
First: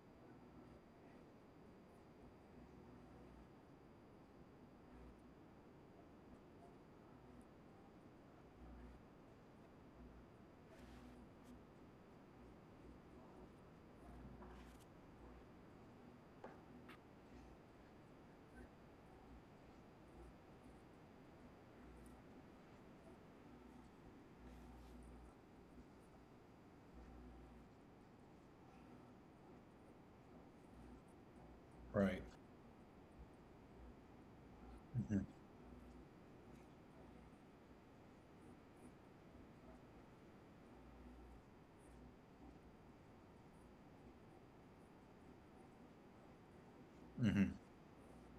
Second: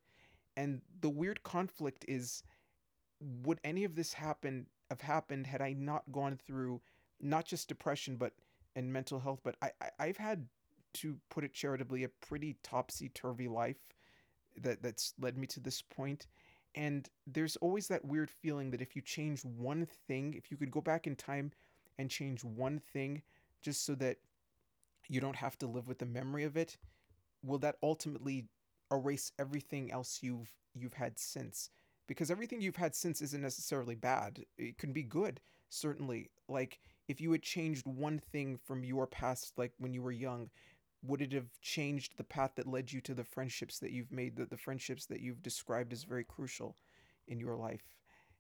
And the weird conflict is would any of this happen have happened had I not gone through not just depression but and mental health, but I I've had to put it charitably a pretty topsy turvy life that's led me to this point. And there's always that weird feeling that if you change one thing, if you could go back in time and change one thing just so that you don't have to live with the memory of it, will that ultimately erase everything else you've had since? Right. Because everything you've had since isn't necessarily bad. It can be Mm-hmm. good, certainly. Like if you had changed one thing from your past, like when you were young, would it have changed the path that led you to the friendships that you've made, the friendships that you've described as very crucial in Mm-hmm. your life?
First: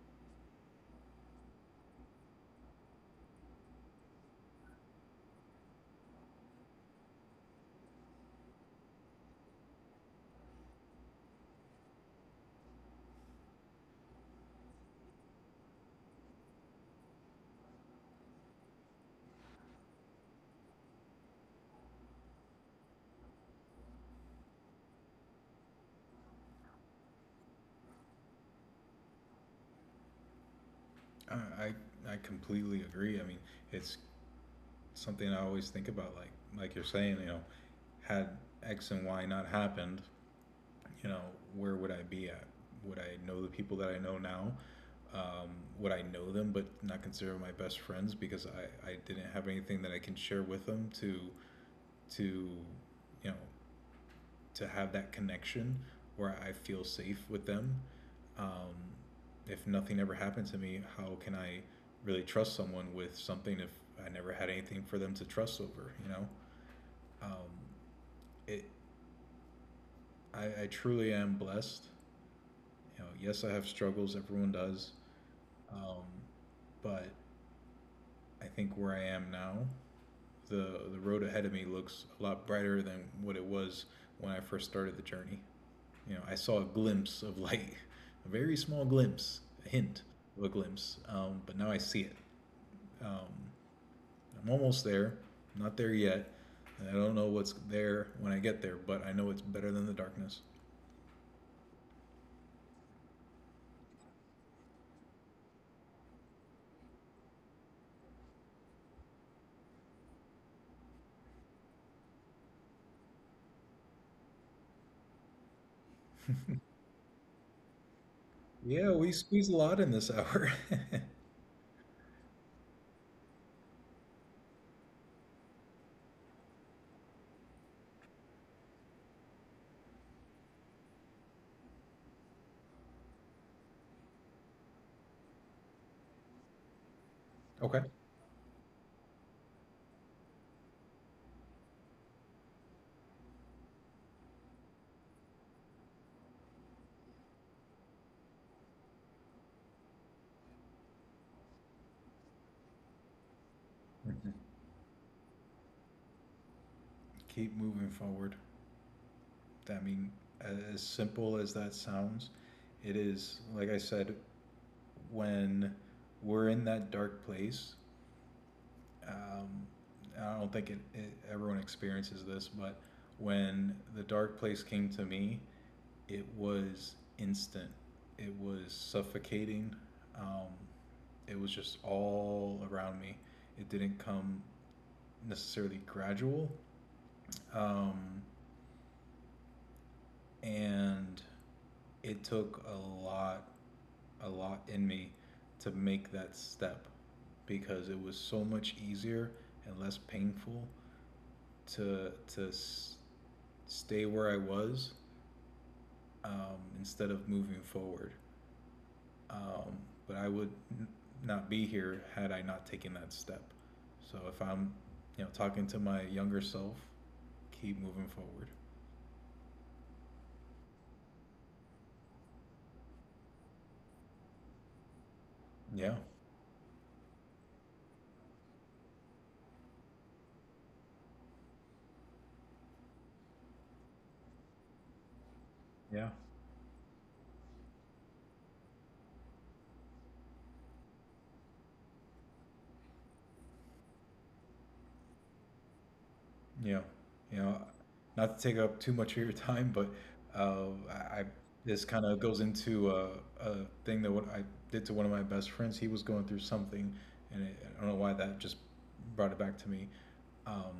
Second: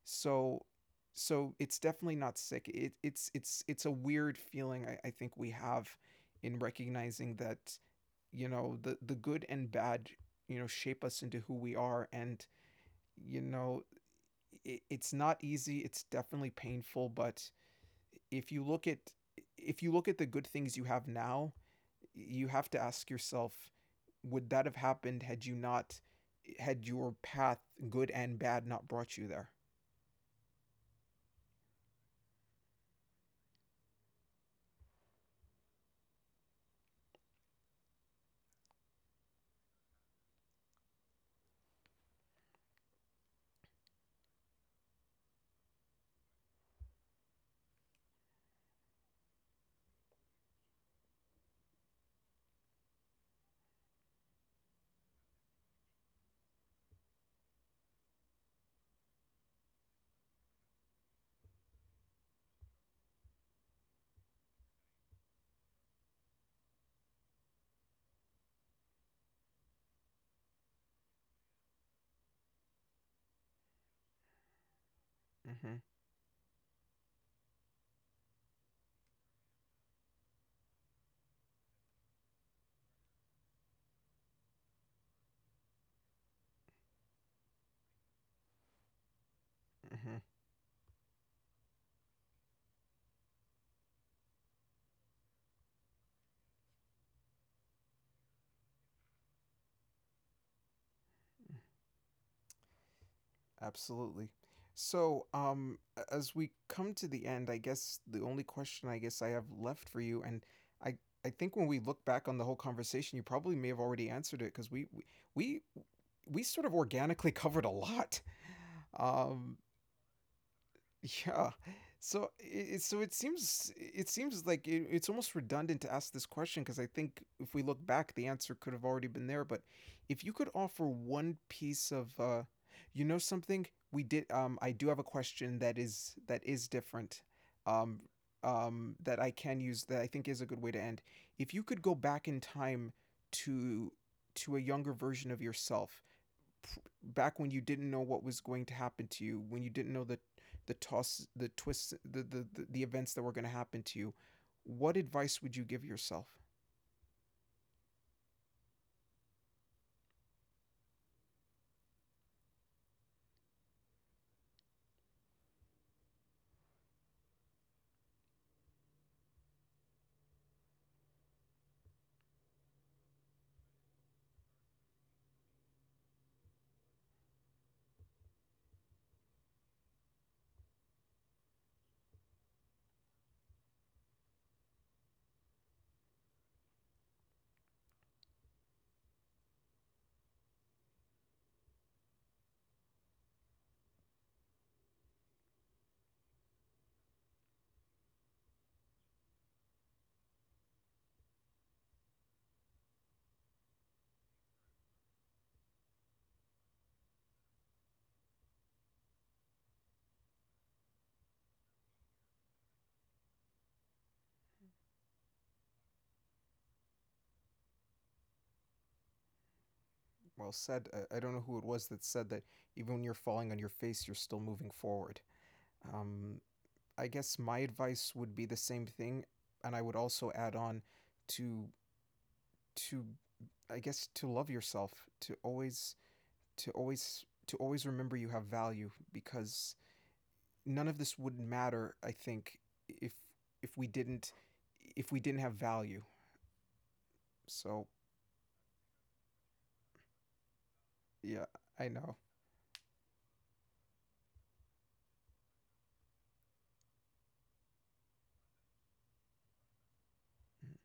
So it's definitely not sick. It's it's a weird feeling I think we have in recognizing that you know the good and bad, you know, shape us into who we are. And you know it's not easy, it's definitely painful, but if you look at if you look at the good things you have now, you have to ask yourself would that have happened had you not had your path good and bad not brought you there. I completely agree. I mean, it's something I always think about. Like you're saying, you know, had X and Y not happened, you know, where would I be at? Would I know the people that I know now? Um, would I know them but not consider my best friends because I didn't have anything that I can share with them to to you know to have that connection where I feel safe with them. Um, if nothing ever happened to me, how can I really trust someone with something if I never had anything for them to trust over? You know, um, it. I truly am blessed. You know, yes, I have struggles. Everyone does, Mm-hmm, um, but I think where I am now, the road ahead of me looks a lot brighter than what it was when I first started the journey. You know, I saw a glimpse of light, a very small glimpse, a hint mm-hmm. of a glimpse, but now I see it. Um, I'm almost there, I'm not there yet, and I don't know what's there when I get there, but I know it's better than the darkness. Absolutely. So, as we come to the end, I guess the only question I guess I have left for you, and I, I think when we look back on the whole conversation, you probably may have already answered it because we, we sort of organically covered a lot. Yeah, we squeezed Um, a lot in this hour. yeah. So so it seems like it's almost redundant to ask this question because I think if we look back, the answer could have already been there. But if you could offer one piece of, you know, something we did. I do have a question that is different. Okay. Um, that I can use that I think is a good way to end. If you could go back in time to to a younger version of yourself back when you didn't know what was going to happen to you, when you didn't know the toss, the twists, the events that were going to happen to you, what advice would you give yourself? Keep moving forward. I mean, as simple as that sounds, it is, like I said, when we're in that dark place, um, I don't think everyone experiences this, but when the dark place came to me, it was instant. It was suffocating. Um, it was just all around me. It didn't come necessarily gradual, um, and it took lot, a lot in me to make that step because it was so much easier and less painful to stay where I was, instead of moving forward. Um, but I would n- not be here had I not taken that step. So if I'm, you know, talking to my younger self, keep moving forward. Well said. I don't know who it was that said that even when you're falling on your face, you're still moving forward. Yeah, Um, I guess my advice would be the same thing, and I would also add on to to I guess to love yourself, to always yeah, to always remember you have value because none of this would matter, I think, if we didn't have value. yeah. You know, So not to take up too much of your time, but I yeah, this I kind know. of goes into a thing that what I did to one of my best friends. He was going through something, and I don't know why that just brought it back to me. Um,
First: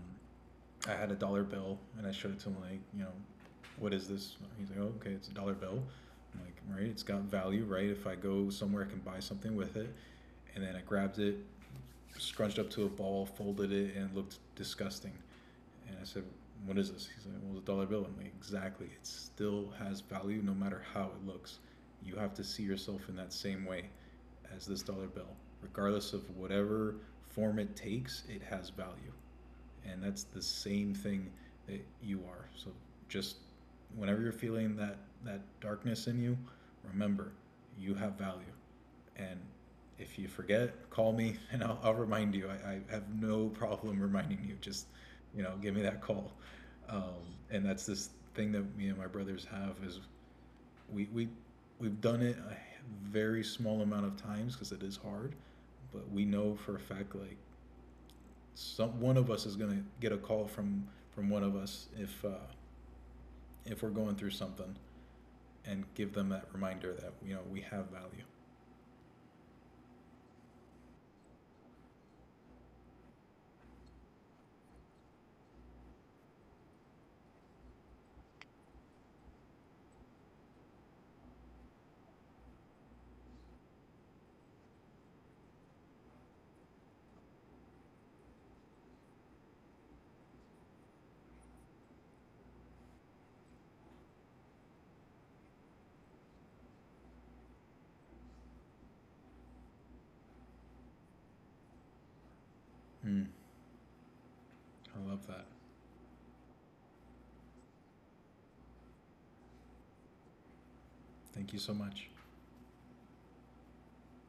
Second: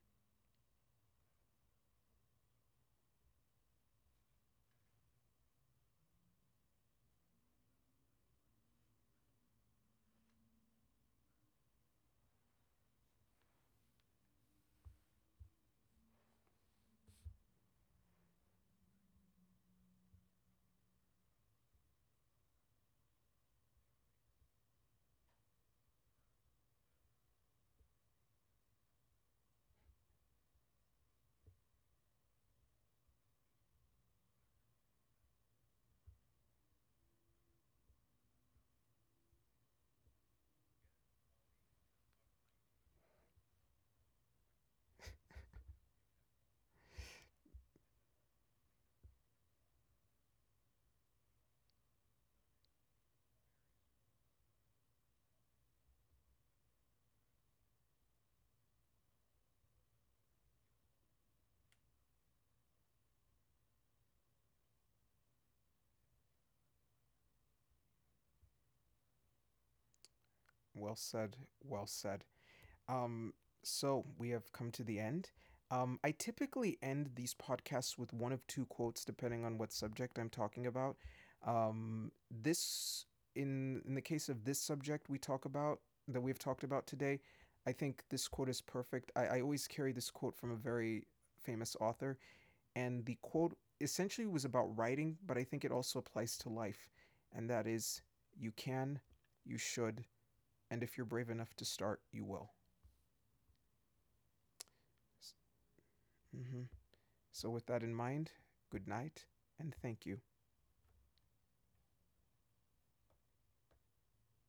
I had a dollar bill and I showed it to him like, you know, what is this? He's like, oh, okay, it's a dollar bill. I'm like, right, it's got value, right? If I go somewhere, I can buy something with it. And then I grabbed it, scrunched up to a ball, folded it, and it looked disgusting. And I said, what is this? He's like, well, it's a dollar bill. I'm like, exactly. It still has value no matter how it looks. You have to see yourself in that same way as this dollar bill. Regardless of whatever form it takes, it has value. And that's the same thing that you are. So just whenever you're feeling that darkness in you, remember you have value. And if you forget, call me and I'll remind you. I have no problem reminding you. Just, you know, give me that call. Um, and that's this thing that me and my brothers have is we, we, we've done it a very small amount of times because it is hard, but we know for a fact, like some one of us is going to get a call from one of us, if we're going through something, and give them that reminder that you know we have value. Well said. Well said. Um, so we have come to the end. I typically end these podcasts with one of two quotes, depending on what subject I'm talking about. Um, this, in the case of this subject we talk about that we've talked about today, I think this quote is perfect. I always carry this quote from a very famous author. And the quote essentially was about writing, but I think it also applies to life, and that is you can, you should, and if you're brave enough to start, you will. Mm, I love that. Mm-hmm. So, with that in mind, good night and thank you. Thank you so much.